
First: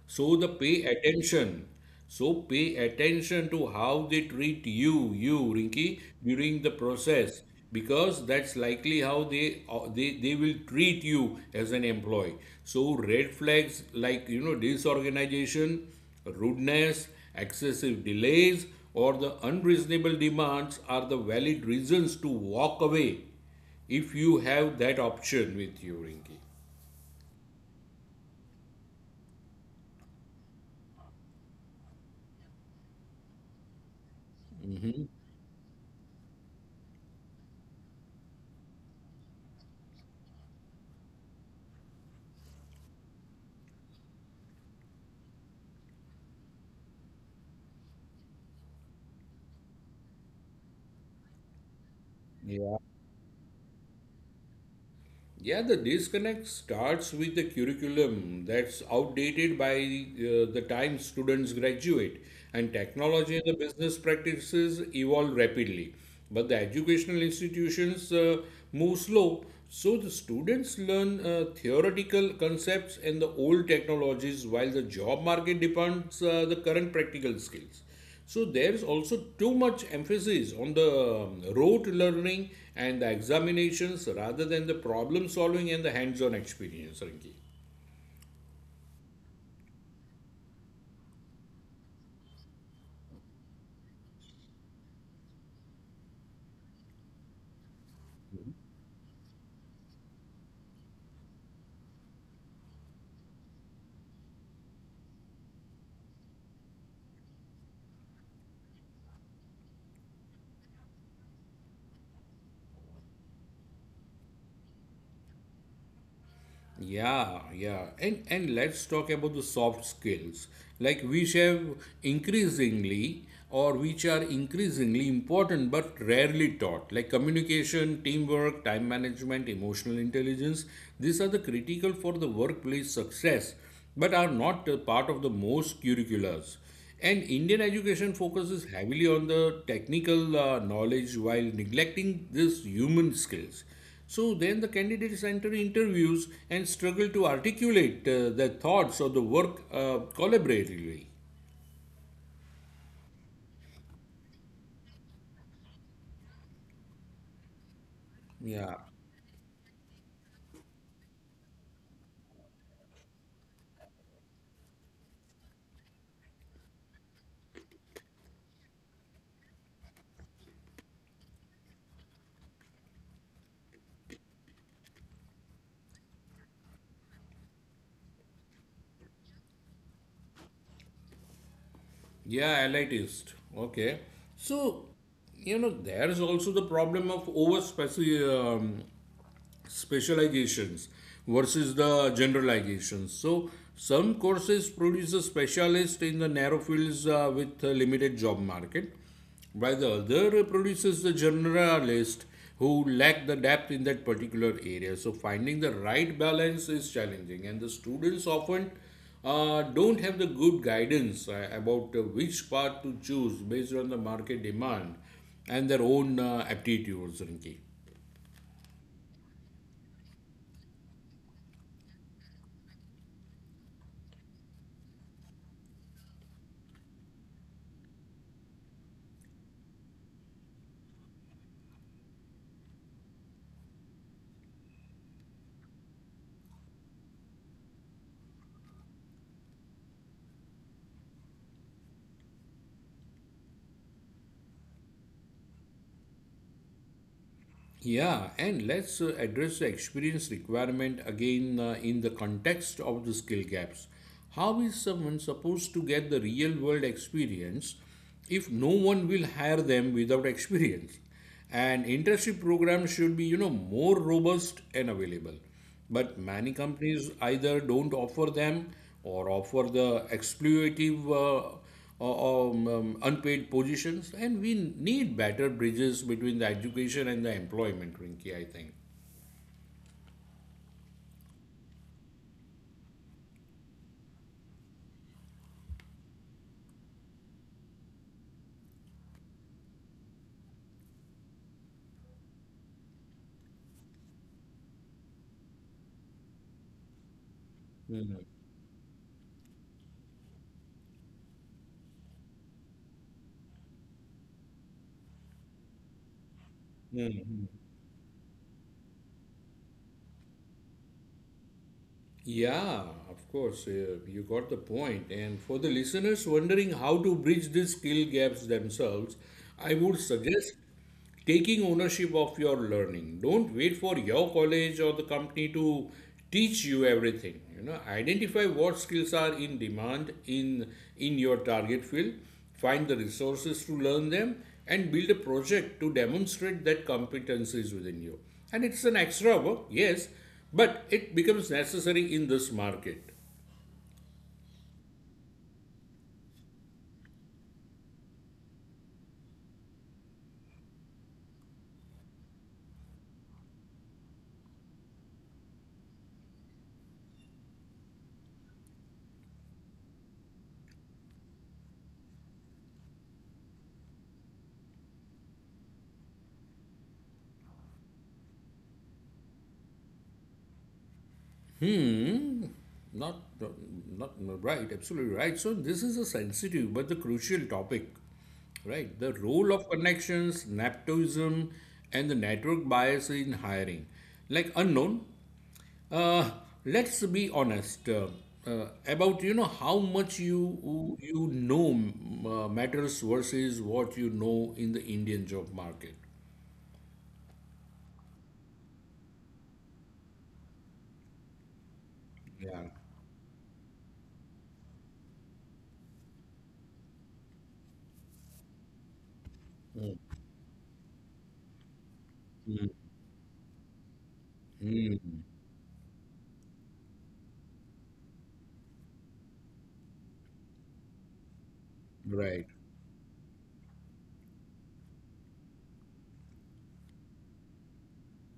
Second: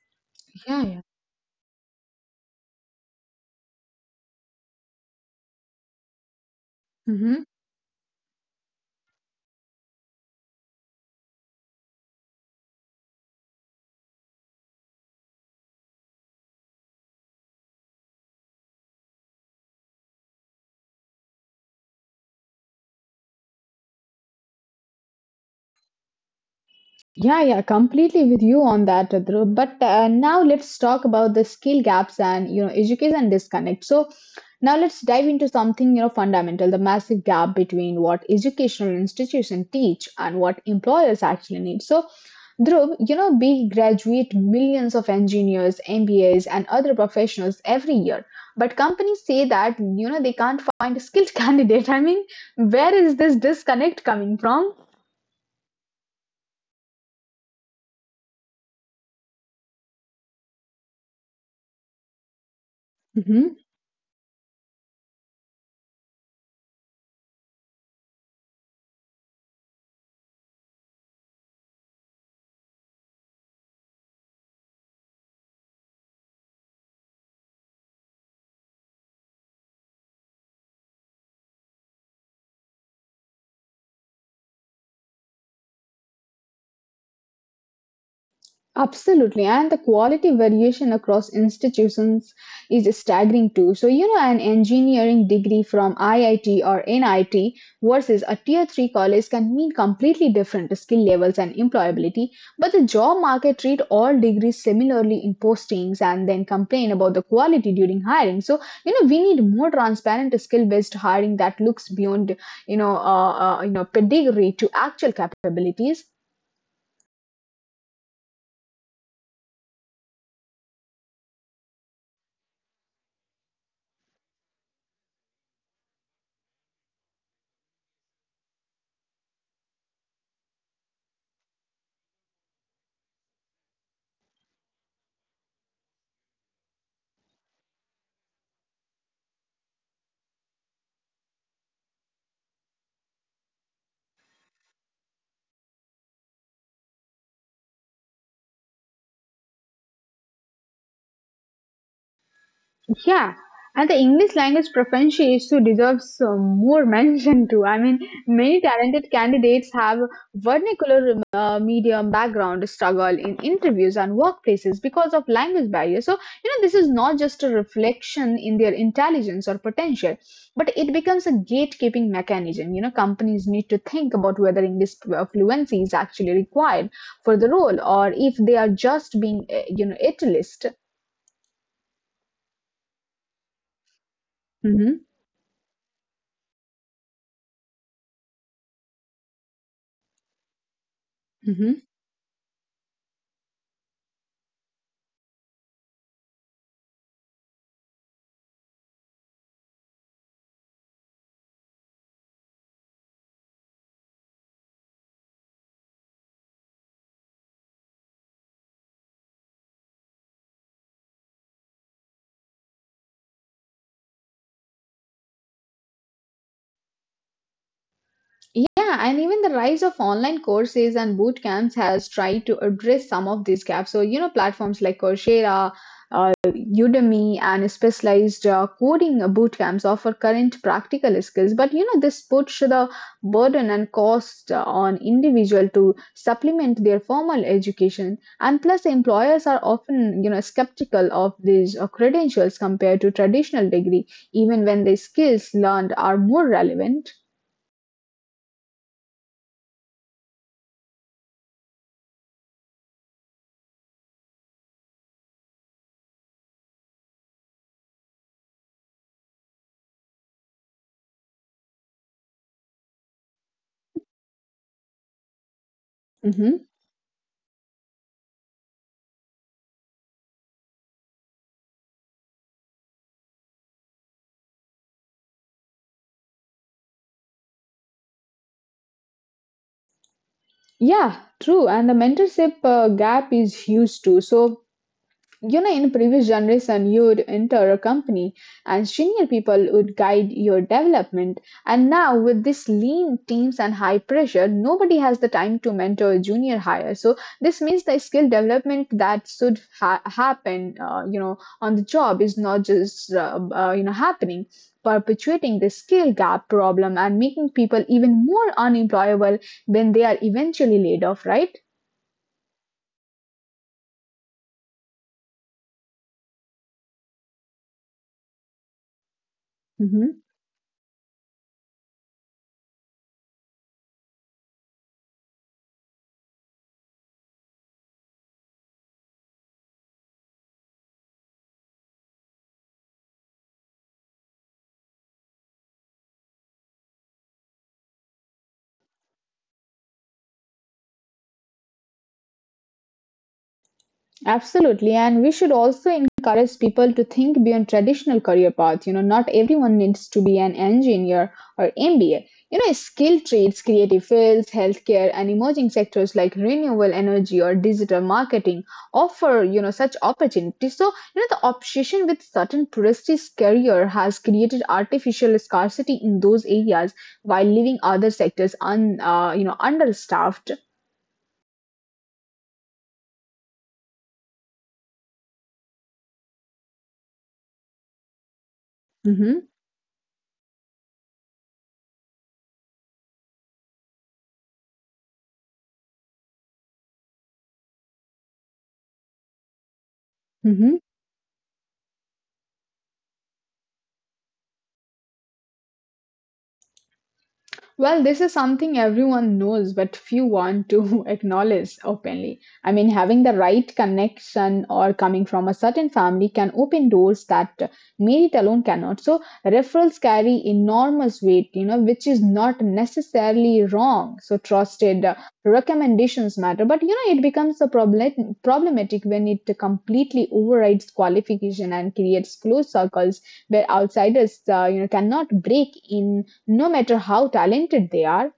[SPEAKER 2] So the
[SPEAKER 1] Yeah,
[SPEAKER 2] pay
[SPEAKER 1] yeah.
[SPEAKER 2] attention. So pay attention to how they treat you, Rinky, during the process,
[SPEAKER 1] Mhm.
[SPEAKER 2] because that's likely how they they will treat you as an employee. So red flags like you know disorganization, rudeness, excessive delays, or the unreasonable demands are the valid reasons to walk away if you have that option with you, Rinky.
[SPEAKER 1] Yeah, yeah, completely with you on that, Dhruv. But now let's talk about the skill gaps and you know education disconnect. So now let's dive into something you know fundamental: the massive gap between what educational institutions teach and what employers actually need. So, Dhruv, you know we graduate millions of engineers, MBAs, and other professionals every year, but companies say that you know they can't find a skilled *laughs* candidate. I mean, where is this disconnect coming from?
[SPEAKER 2] Yeah, the disconnect starts with the curriculum that's outdated by the time students graduate, and technology and the business practices evolve rapidly. But the educational institutions move slow, so the students learn theoretical concepts and the old technologies while the job market demands the current practical skills. So there's also too much emphasis on the rote learning and the examinations rather than the problem solving and the hands-on experience, Rinki.
[SPEAKER 1] Absolutely, and the quality variation across institutions is staggering too. So, you know, an engineering degree from IIT or NIT versus a tier 3 college can mean completely different skill levels and employability, but the job market treat all degrees similarly in postings and then complain about the quality during hiring. So, you know, we need more transparent skill-based hiring that looks beyond, you know, uh, pedigree to actual capabilities.
[SPEAKER 2] Yeah, yeah. And let's talk about the soft skills, like which have increasingly or which are increasingly important but rarely taught, like communication, teamwork, time management, emotional intelligence. These are the critical for the workplace success, but are not a part of the most curriculars. And Indian education focuses heavily on the technical knowledge while neglecting these human skills so then the candidates enter interviews and struggle to articulate their thoughts or the work collaboratively.
[SPEAKER 1] Yeah, and the English language proficiency issue deserves more *laughs* mention too. I mean, many
[SPEAKER 2] Yeah.
[SPEAKER 1] talented candidates have vernacular medium background struggle in interviews and workplaces because of language barriers. So, you know, this is not just a reflection in their intelligence or potential, but it becomes a gatekeeping mechanism. You know, companies need to think about whether English fluency is actually required for the role or if they are just being, you know, elitist.
[SPEAKER 2] Yeah, elitist. Okay. So,
[SPEAKER 1] Mm-hmm.
[SPEAKER 2] you know, there's also the problem of over specializations versus
[SPEAKER 1] Mm-hmm.
[SPEAKER 2] the generalizations. So some courses produce a specialist in the narrow fields with a limited job market, while the other produces the generalist who lack the depth in that particular area. So finding the right balance is challenging, and the students often don't have the good guidance about which path to choose based on the market demand and their own aptitudes, Rinki.
[SPEAKER 1] Yeah, and even the rise of online courses and boot camps has tried to address some of these gaps. So, you know, platforms like Coursera, Udemy, and specialized coding boot camps offer current practical skills. But, you know, this puts the burden and cost on individual to supplement their formal education. And plus, employers are often, you know, skeptical of these credentials compared to traditional degree, even when the skills learned are more relevant.
[SPEAKER 2] Yeah, and let's address the experience requirement again in the context of the skill gaps. How is someone supposed to get the real world experience if no one will hire them without experience? And internship programs should be, you know, more robust and available. But many
[SPEAKER 1] Mhm.
[SPEAKER 2] companies either don't offer them or offer the exploitative or, unpaid positions. And we need better bridges between the education and the employment, Rinki, I think.
[SPEAKER 1] Yeah, true. And the mentorship gap is huge too. So you know, in previous generation, you would enter a company and senior people would guide your development. And now, with this lean teams and high pressure, nobody has the time to mentor junior hire. So this means the skill development that should happen, you know, on the job is not just you know happening. Perpetuating the skill gap problem and making people even more unemployable when they are eventually laid off, right?
[SPEAKER 2] Yeah, of course, you got the point. And for the listeners wondering how to bridge these skill gaps themselves, I would
[SPEAKER 1] Mm-hmm.
[SPEAKER 2] suggest taking ownership of your learning don't wait for your college or the company to teach you everything you know identify what skills are in demand in your target field find the resources to learn them and build a project to demonstrate that competence is within you and it's an extra work yes but it becomes necessary in this market
[SPEAKER 1] Absolutely, and we should also encourage people to think beyond traditional career paths. You know, not everyone needs to be an engineer or MBA. You know, skilled trades, creative fields, healthcare, and emerging sectors like renewable energy or digital marketing offer, you know, such opportunities. So, you know, the obsession with certain prestigious career has created artificial scarcity in those areas while leaving other sectors you know, understaffed.
[SPEAKER 2] Not, not right, absolutely right. So this is a sensitive but the crucial topic, right? The role
[SPEAKER 1] Mm-hmm.
[SPEAKER 2] of connections, nepotism, and the network bias in hiring, like unknown. Uh, let's be honest about you know how much
[SPEAKER 1] Mm-hmm.
[SPEAKER 2] you you know matters versus what you know in the Indian job market.
[SPEAKER 1] Well, this is something everyone knows, but few want to *laughs* acknowledge openly.
[SPEAKER 2] Yeah,
[SPEAKER 1] I mean, having the right connection or coming from a certain family can open doors that merit alone cannot. So, referrals carry enormous weight, you know, which is not necessarily wrong. So, trusted recommendations matter, but you know, it becomes a problematic when it completely overrides qualification and creates
[SPEAKER 2] right.
[SPEAKER 1] closed circles where outsiders, you know, cannot break in no matter how talented they are.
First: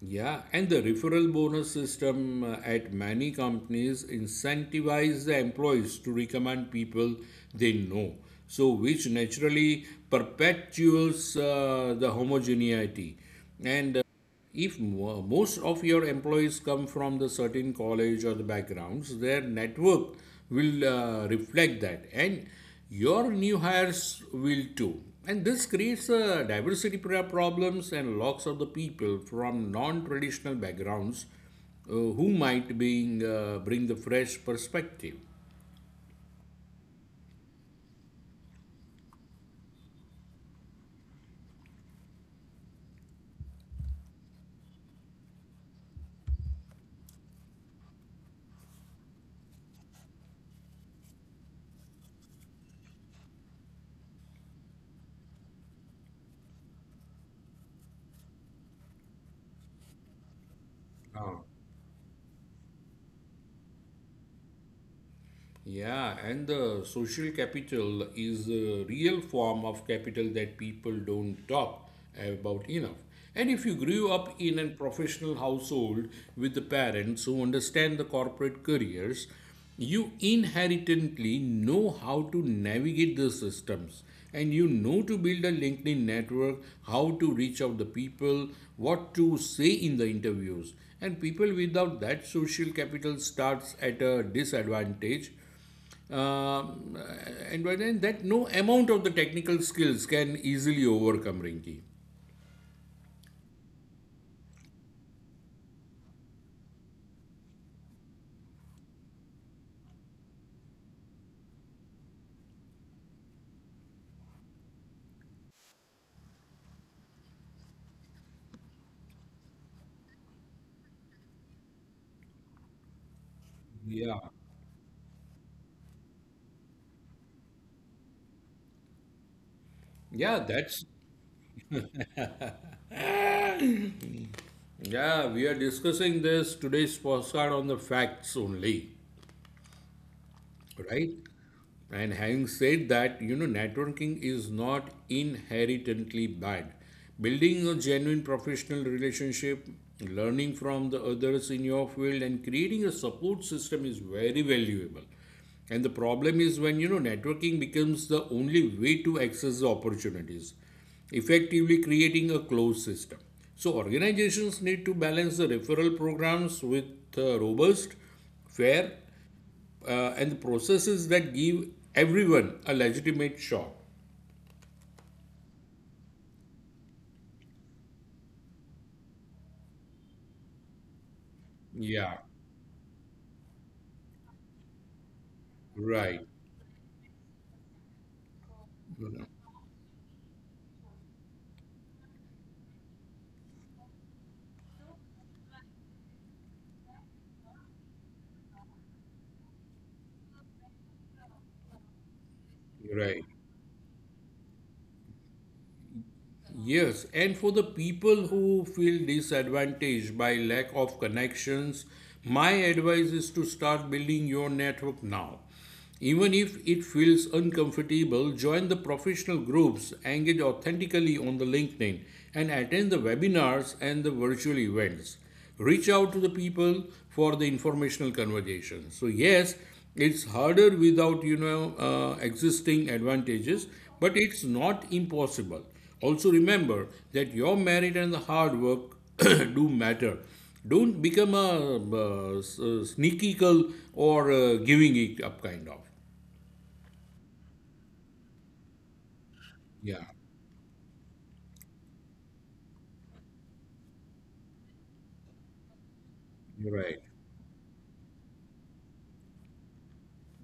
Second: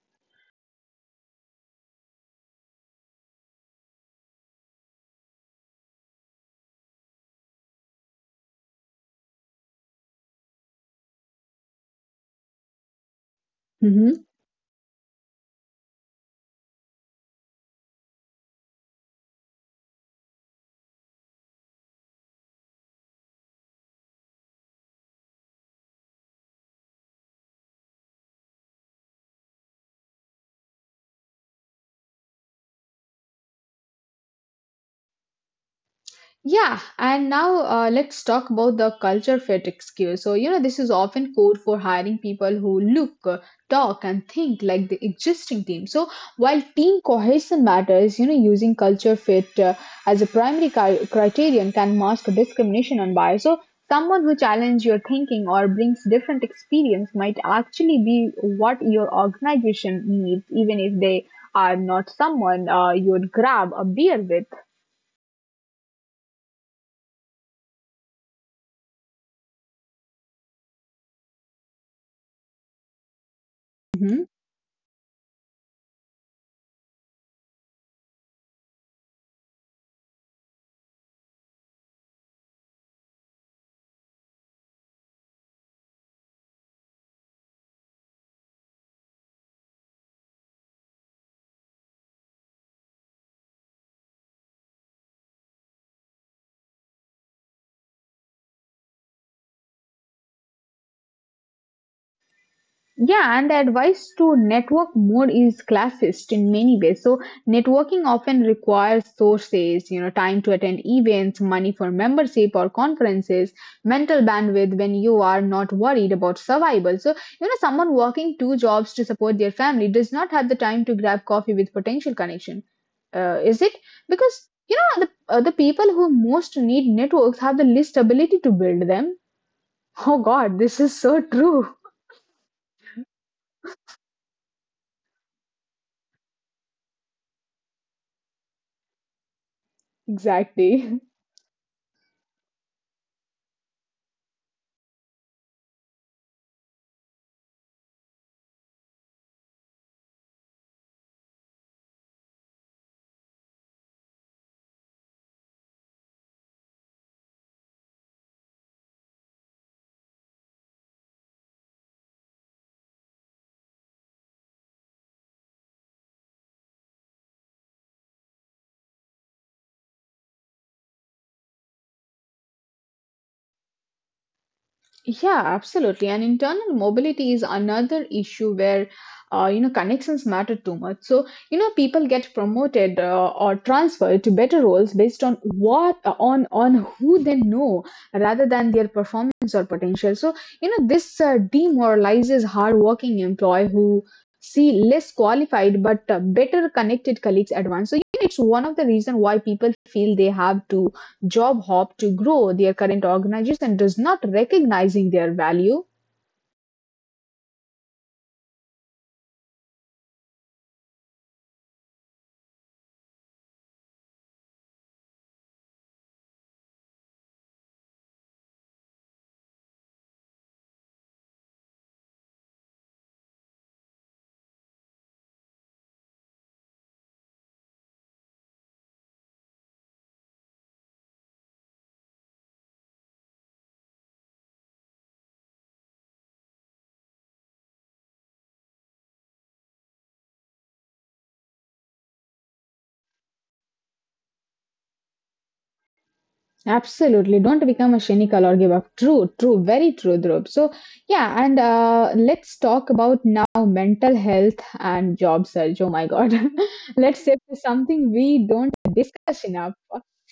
[SPEAKER 2] Yeah, and the referral bonus system at many companies incentivize the employees to recommend people they know, so which naturally perpetuates the homogeneity. And
[SPEAKER 1] Mhm.
[SPEAKER 2] if most of your employees come from the certain college or the backgrounds their network will reflect that and your new hires will too and this creates diversity problems and lots of the people from non-traditional backgrounds who might being, bring the fresh perspective.
[SPEAKER 1] Yeah, and now let's talk about the culture fit excuse. So, you know, this is often code for hiring people who look, talk, and think like the existing team. So, while team cohesion matters, you know, using culture fit as a primary criterion can mask discrimination and bias. So, someone who challenges your thinking or brings different experience might actually be what your organization needs, even if they are not someone you'd grab a beer with.
[SPEAKER 2] Yeah, and the social capital is a real form of capital that people don't talk about enough. And if you grew
[SPEAKER 1] Mhm.
[SPEAKER 2] up in a professional household with the parents who understand the corporate careers, you inherently know how to navigate the systems and you know to build a LinkedIn network, how to reach out the people, what to say in the interviews. And people without that social capital starts at a disadvantage um, and by then, that no amount of the technical skills can easily overcome, Rinki.
[SPEAKER 1] Yeah, and the advice to network more is classist in many ways. So, networking often requires sources, you know, time to attend events, money for membership or conferences, mental bandwidth when you are not worried about survival. So, you know, someone working 2 jobs to support their family does not have the time to grab coffee with potential connection. Is it?
[SPEAKER 2] Yeah.
[SPEAKER 1] Because, you know, the people who most need networks have the least ability to build them. *laughs* Oh,
[SPEAKER 2] Yeah,
[SPEAKER 1] God, this
[SPEAKER 2] that's.
[SPEAKER 1] is so true. *laughs*
[SPEAKER 2] Yeah, we are discussing this today's postcard on the facts only, right?
[SPEAKER 1] Exactly.
[SPEAKER 2] And having said that, you know, networking is not inherently bad. Building a genuine professional relationship, learning from the others in your field, and creating a support system is very valuable. And the problem is when, you know, networking becomes the only way to access the opportunities, effectively creating a closed system. So, organizations need to balance the referral programs with robust fair and the processes that give everyone a legitimate shot.
[SPEAKER 1] Yeah, absolutely. And internal mobility is another issue where you know connections matter too much. So you know people
[SPEAKER 2] Yeah,
[SPEAKER 1] get promoted or transferred to better roles based on what
[SPEAKER 2] right,
[SPEAKER 1] on who they know rather than their performance or potential. So you know this demoralizes hardworking employee who see less qualified but better connected colleagues at once. So it's one of the reason why people feel they have to job hop to grow their current
[SPEAKER 2] right.
[SPEAKER 1] organization does not recognizing their value.
[SPEAKER 2] Yes, and for the people who feel disadvantaged by lack of connections, my advice is to start building your network now. Even if it feels uncomfortable, join the professional groups, engage authentically on the LinkedIn, and attend the webinars and the virtual events. Reach out to the people for the informational conversation. So yes, it's harder without you know existing advantages, but it's not impossible. Also, remember that your merit and the hard work *clears throat* do matter. Don't become a, sneaky girl or giving it up kind of.
[SPEAKER 1] Absolutely, don't become a cynical or give up. True,
[SPEAKER 2] Yeah,
[SPEAKER 1] very true, Dhruv. So yeah and Let's talk about now mental health and job search. Oh my god.
[SPEAKER 2] you're right.
[SPEAKER 1] *laughs* Let's say something we don't discuss enough.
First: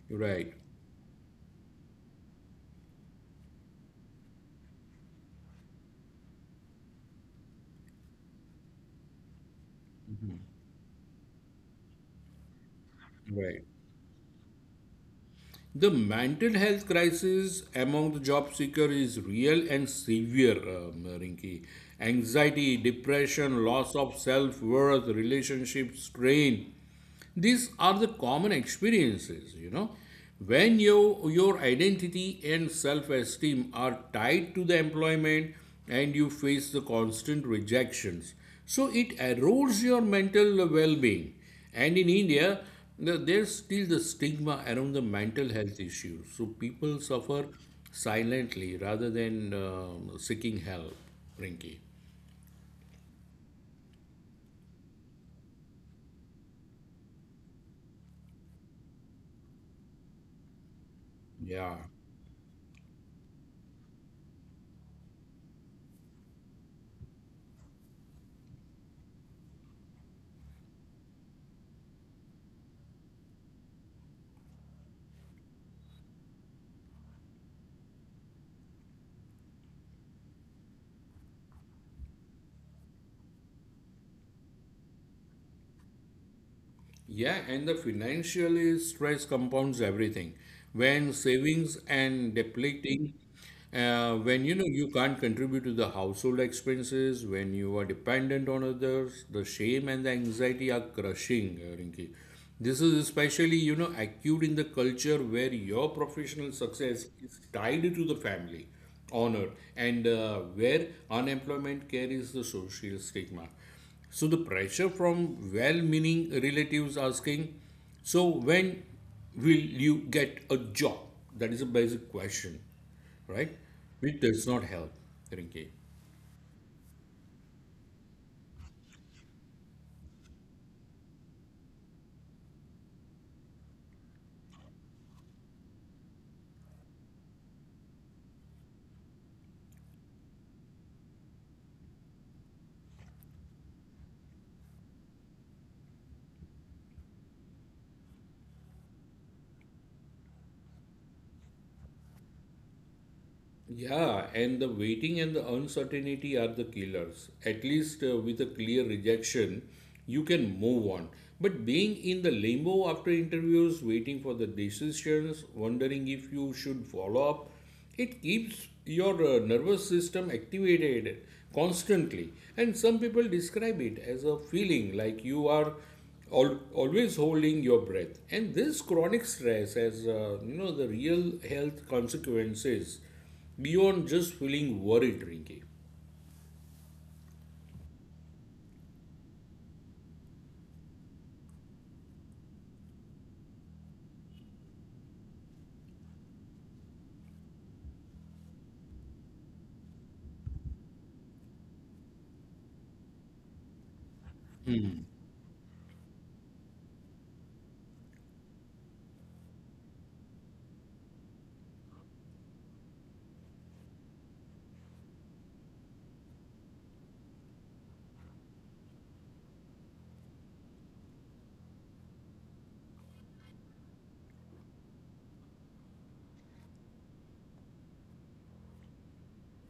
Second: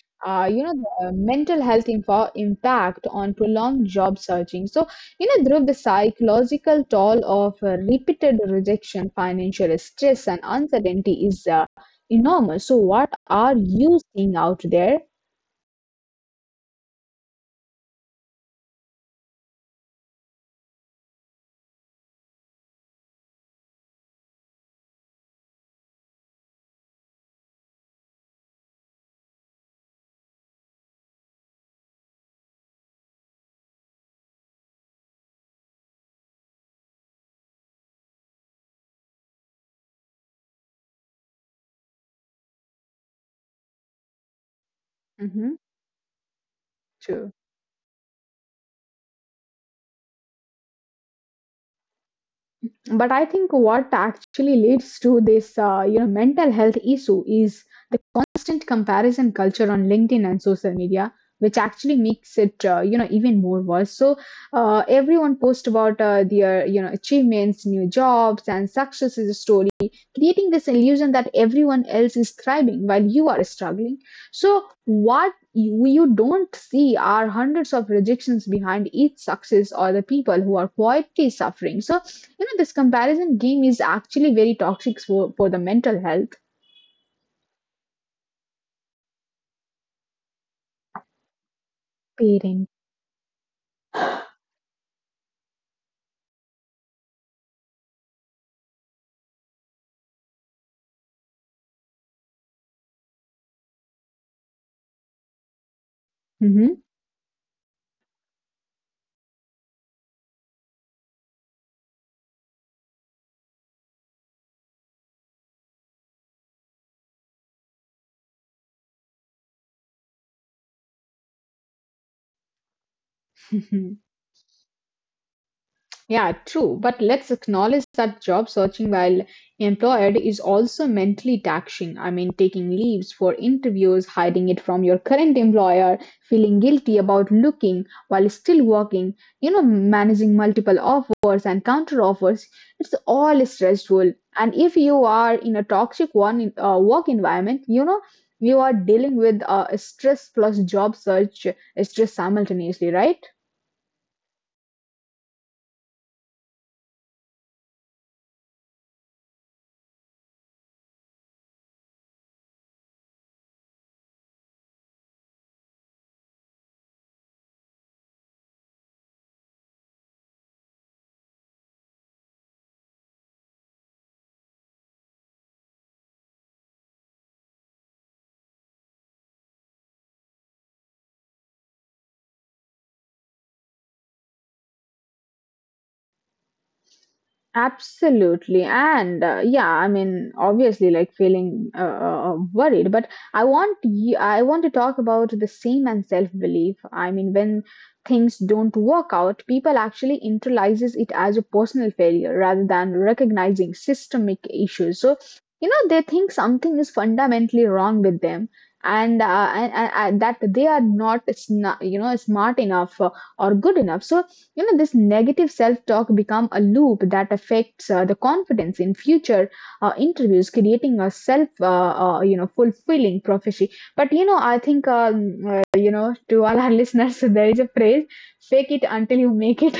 [SPEAKER 2] You're
[SPEAKER 1] uh,
[SPEAKER 2] right.
[SPEAKER 1] you know, the mental health info impact on prolonged job searching. So, you know, Dhruv, the psychological toll of repeated rejection, financial stress, and uncertainty is enormous. So, what
[SPEAKER 2] You're
[SPEAKER 1] are
[SPEAKER 2] right.
[SPEAKER 1] you seeing out there?
[SPEAKER 2] The mental health crisis among the job seeker is real and severe, Rinki. Anxiety, depression, loss of self worth, relationship strain, these are the common experiences, you know. When your identity and self esteem are tied to the employment and you face the constant rejections, so it erodes your mental well being. And in India, there's still the stigma around the mental
[SPEAKER 1] Mm-hmm.
[SPEAKER 2] health issues. So people
[SPEAKER 1] True.
[SPEAKER 2] suffer silently rather than seeking help, Rinky.
[SPEAKER 1] But I think what actually leads to this mental health issue is the constant comparison culture on LinkedIn and social media, which
[SPEAKER 2] Yeah.
[SPEAKER 1] actually makes it, even more worse. So everyone posts about their, achievements, new jobs and success is a story, creating this illusion that everyone else is thriving while you are struggling. So what you don't see are hundreds of rejections behind each success or the people who are quietly suffering. So, you know, this comparison game is actually very toxic for, the mental health.
[SPEAKER 2] Yeah, and the financial stress compounds everything. When savings and
[SPEAKER 1] Parent.
[SPEAKER 2] depleting, when you know you can't contribute to the household expenses, when you are dependent on others, the shame and the anxiety are crushing, Rinki. This is especially, you know, acute in the culture where your professional
[SPEAKER 1] Hmm.
[SPEAKER 2] success is tied to the family honor and where unemployment carries the social stigma. So the pressure from well-meaning relatives asking, "So when will you get a job?" That is a basic question, right?
[SPEAKER 1] *laughs*
[SPEAKER 2] Which does not help, Rinki.
[SPEAKER 1] Yeah, true. But let's acknowledge that job searching while employed is also mentally taxing. I mean, taking leaves for interviews, hiding it from your current employer, feeling guilty about looking while still working, you know, managing multiple offers and counter offers. It's all stressful. And if you are in a toxic one work environment, you know, you are dealing with stress plus job search stress simultaneously, right?
[SPEAKER 2] Yeah, and the waiting and the uncertainty are the killers. At least with a clear rejection, you can move on. But being in the limbo after interviews, waiting for the decisions, wondering if you should follow up, it keeps your nervous system activated constantly. And some people describe it as a feeling like you are always holding your breath. And this chronic stress has, you know, the real health consequences beyond just feeling worried, Rinky.
[SPEAKER 1] Absolutely. And yeah, I mean, obviously, like feeling worried. But I want to talk about the same and self-belief. I mean, when things don't work out, people actually internalizes it as a personal failure rather than recognizing systemic issues. So, you know, they think something is fundamentally wrong with them. And that they are not, smart enough or good enough. So you know this negative self-talk become a loop that affects the confidence in future interviews, creating a self fulfilling prophecy. But you know I think to all our *laughs* listeners, there is a phrase: fake it until you make it.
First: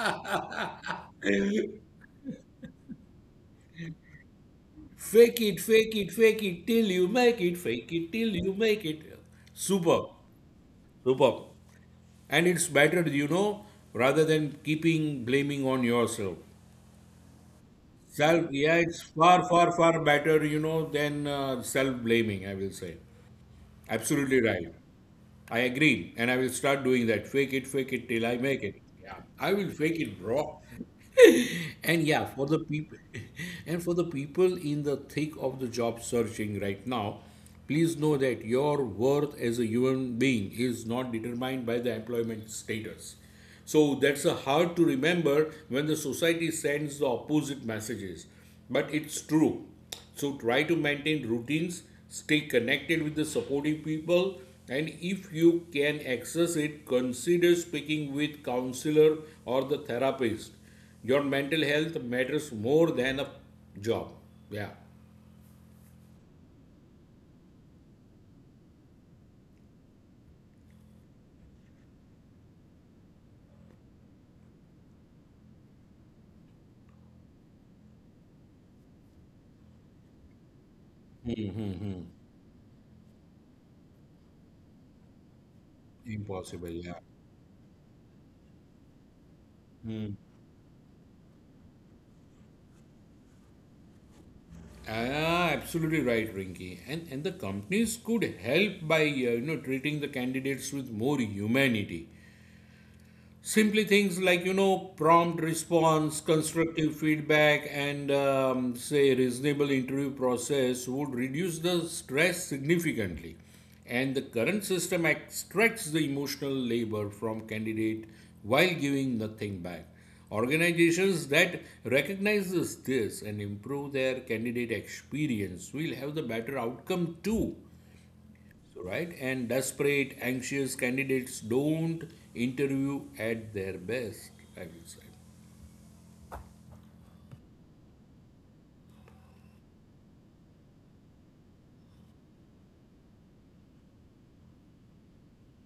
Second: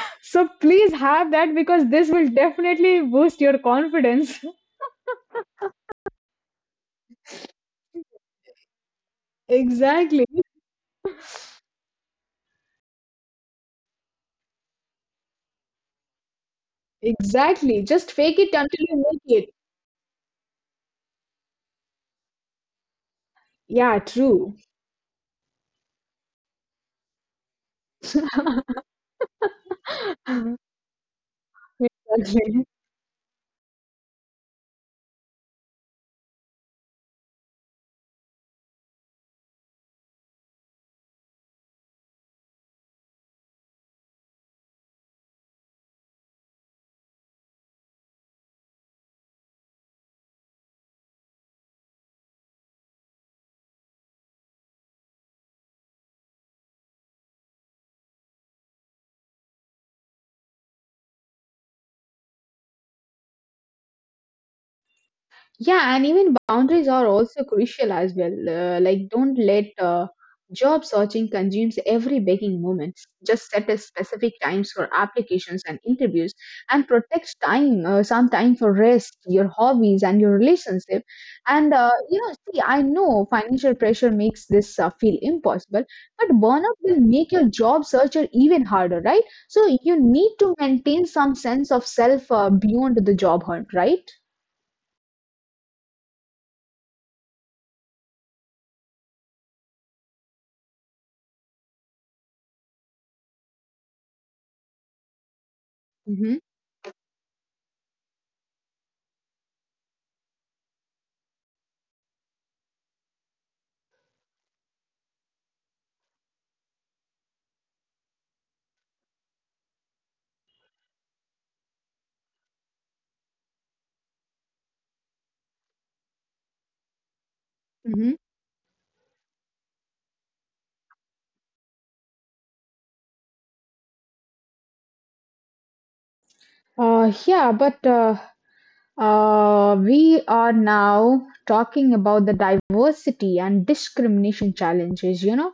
[SPEAKER 1] *laughs* So please have that, because this will definitely boost your confidence.
[SPEAKER 2] Fake it, fake it, fake it till you make it, fake it till you make it.
[SPEAKER 1] *laughs*
[SPEAKER 2] Superb,
[SPEAKER 1] Exactly.
[SPEAKER 2] superb. And it's better, you know, rather than keeping blaming on yourself.
[SPEAKER 1] Exactly, just
[SPEAKER 2] Self,
[SPEAKER 1] fake it
[SPEAKER 2] yeah,
[SPEAKER 1] until
[SPEAKER 2] it's
[SPEAKER 1] you
[SPEAKER 2] far,
[SPEAKER 1] make it.
[SPEAKER 2] far, far better, you know, than self blaming, I will say.
[SPEAKER 1] Yeah,
[SPEAKER 2] Absolutely right.
[SPEAKER 1] true.
[SPEAKER 2] I agree, and I will start doing that. Fake it till I make it. Yeah, I will fake it, bro.
[SPEAKER 1] *laughs*
[SPEAKER 2] *laughs* And yeah, for the
[SPEAKER 1] Exactly.
[SPEAKER 2] people, *laughs* and for the people in the thick of the job searching right now, please know that your worth as a human being is not determined by the employment status. So that's a hard to remember when the society sends the opposite messages, but it's true. So try to maintain routines, stay connected with the supporting people, and if you can access it, consider speaking with counselor or the therapist. Your mental health matters more than a job. Yeah.
[SPEAKER 1] Yeah, and even boundaries are also crucial as well. Like, don't let job searching consumes every waking moment. Just set a specific times for applications and interviews, and protect time, some time for rest, your hobbies, and your relationship. And see, I know financial pressure makes this feel impossible, but
[SPEAKER 2] Impossible,
[SPEAKER 1] burnout
[SPEAKER 2] yeah.
[SPEAKER 1] will make your job searcher even harder, right? So you need to maintain some sense of self beyond the job hunt, right?
[SPEAKER 2] Ah, absolutely right, Rinky. And the companies could help by you know treating the candidates with more humanity. Simply things like, you know, prompt response,
[SPEAKER 1] Mm-hmm.
[SPEAKER 2] constructive feedback, and say reasonable interview process would reduce the stress significantly. And the current system extracts the emotional labor from candidate while giving nothing back. Organizations that recognizes this and improve their candidate experience will have the better outcome too. So, right? And desperate, anxious candidates don't interview at their best, I would say.
[SPEAKER 1] Yeah, but We are now talking about the diversity and discrimination challenges, you know.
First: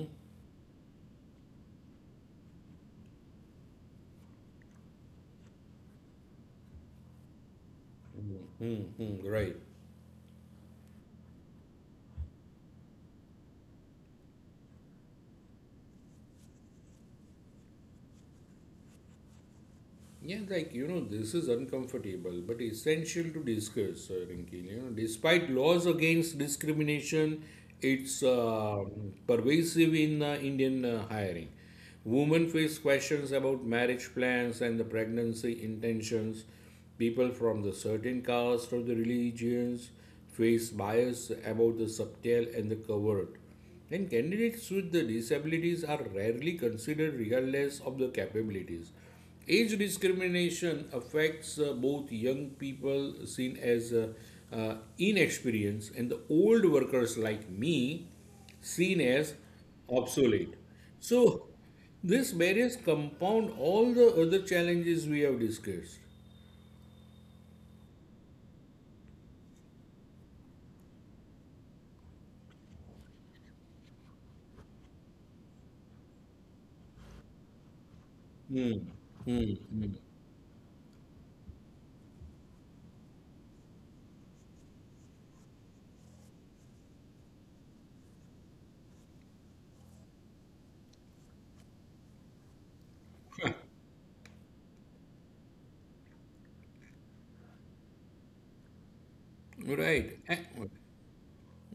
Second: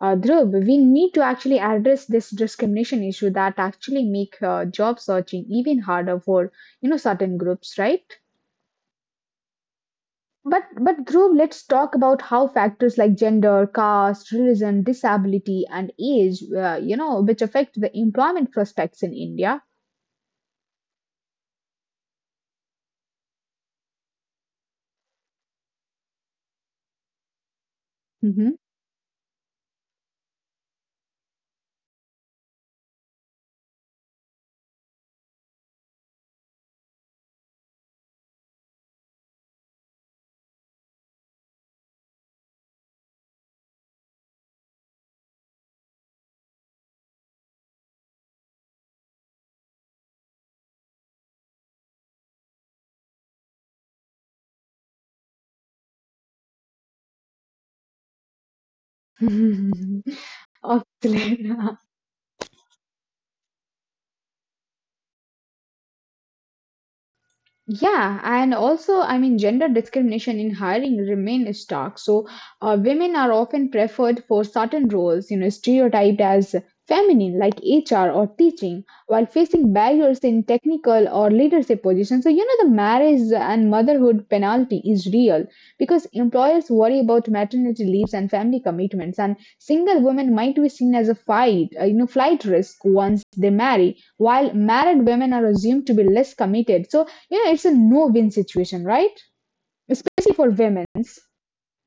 [SPEAKER 1] Dhruv, we need to actually address this discrimination issue that actually make job searching even harder for, you know, certain groups, right?
[SPEAKER 2] Mm-hmm, right.
[SPEAKER 1] But Dhruv, let's talk about how factors like gender, caste, religion, disability, and age, which affect the employment prospects in India.
[SPEAKER 2] Yeah, like you know, this is uncomfortable but essential to discuss, Rinki. You know, despite laws against discrimination, it's
[SPEAKER 1] Hmm.
[SPEAKER 2] pervasive in Indian hiring. Women face questions about marriage plans and the pregnancy intentions. People from the certain caste or the religions face bias about the subtle and the covert. And candidates with the disabilities are rarely considered regardless of the capabilities. Age discrimination affects both young people seen as inexperienced and the old workers like me seen as obsolete.
[SPEAKER 1] Absolutely.
[SPEAKER 2] So,
[SPEAKER 1] *laughs* *laughs*
[SPEAKER 2] this barriers compound all the other challenges we have discussed.
[SPEAKER 1] Yeah, and also, I mean, gender discrimination in hiring remain stark. So, women are often preferred for certain roles, you know, stereotyped as feminine, like HR or teaching, while facing barriers in technical or leadership positions. So, you know, the marriage and motherhood penalty is real, because employers worry about maternity leaves and family commitments, and single women might be seen as a flight risk once they marry, while married women are assumed to be less committed. So yeah, it's a no-win situation, right?
[SPEAKER 2] Right.
[SPEAKER 1] Especially for
[SPEAKER 2] Eh,
[SPEAKER 1] women.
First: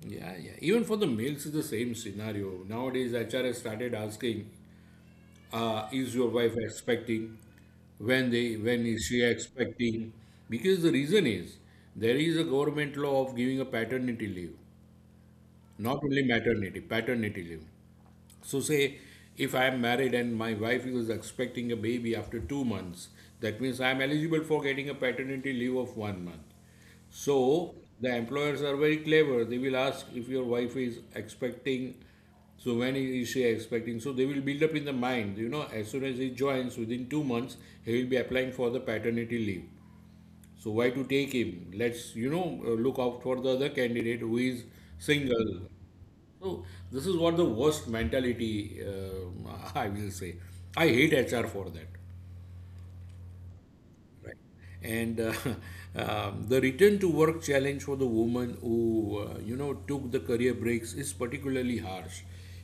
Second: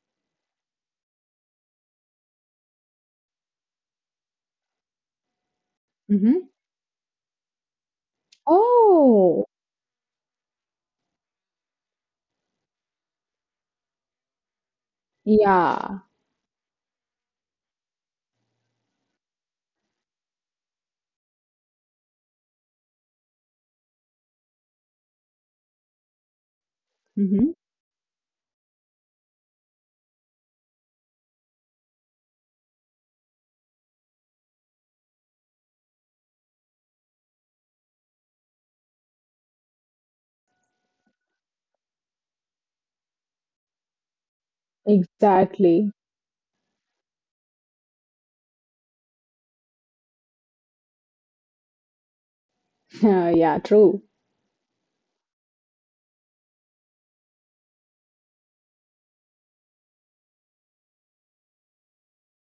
[SPEAKER 2] yeah, yeah. Even for the males, it's the same scenario. Nowadays, HR has started asking is your wife
[SPEAKER 1] Hmm.
[SPEAKER 2] expecting when is she
[SPEAKER 1] Oh,
[SPEAKER 2] expecting because the reason is there is a government law of giving a paternity leave, not only
[SPEAKER 1] yeah.
[SPEAKER 2] maternity paternity leave. So, say if I am married and my wife is expecting a baby after 2 months, that means I am eligible for getting a paternity leave of 1 month.
[SPEAKER 1] Hmm.
[SPEAKER 2] So, the employers are very clever. They will ask if your wife is expecting, so when is she expecting? So, they will build up in the mind, you know, as soon as he joins within 2 months, he will be applying for the paternity leave. So why to take him? Let's, you know, look out for the other candidate who is single.
[SPEAKER 1] Exactly.
[SPEAKER 2] So this is what the worst mentality, *laughs* I will say. I hate HR for that.
[SPEAKER 1] *laughs* Yeah, true.
[SPEAKER 2] Right. And *laughs* the return to work challenge for the woman who, you know, took the career breaks is particularly harsh.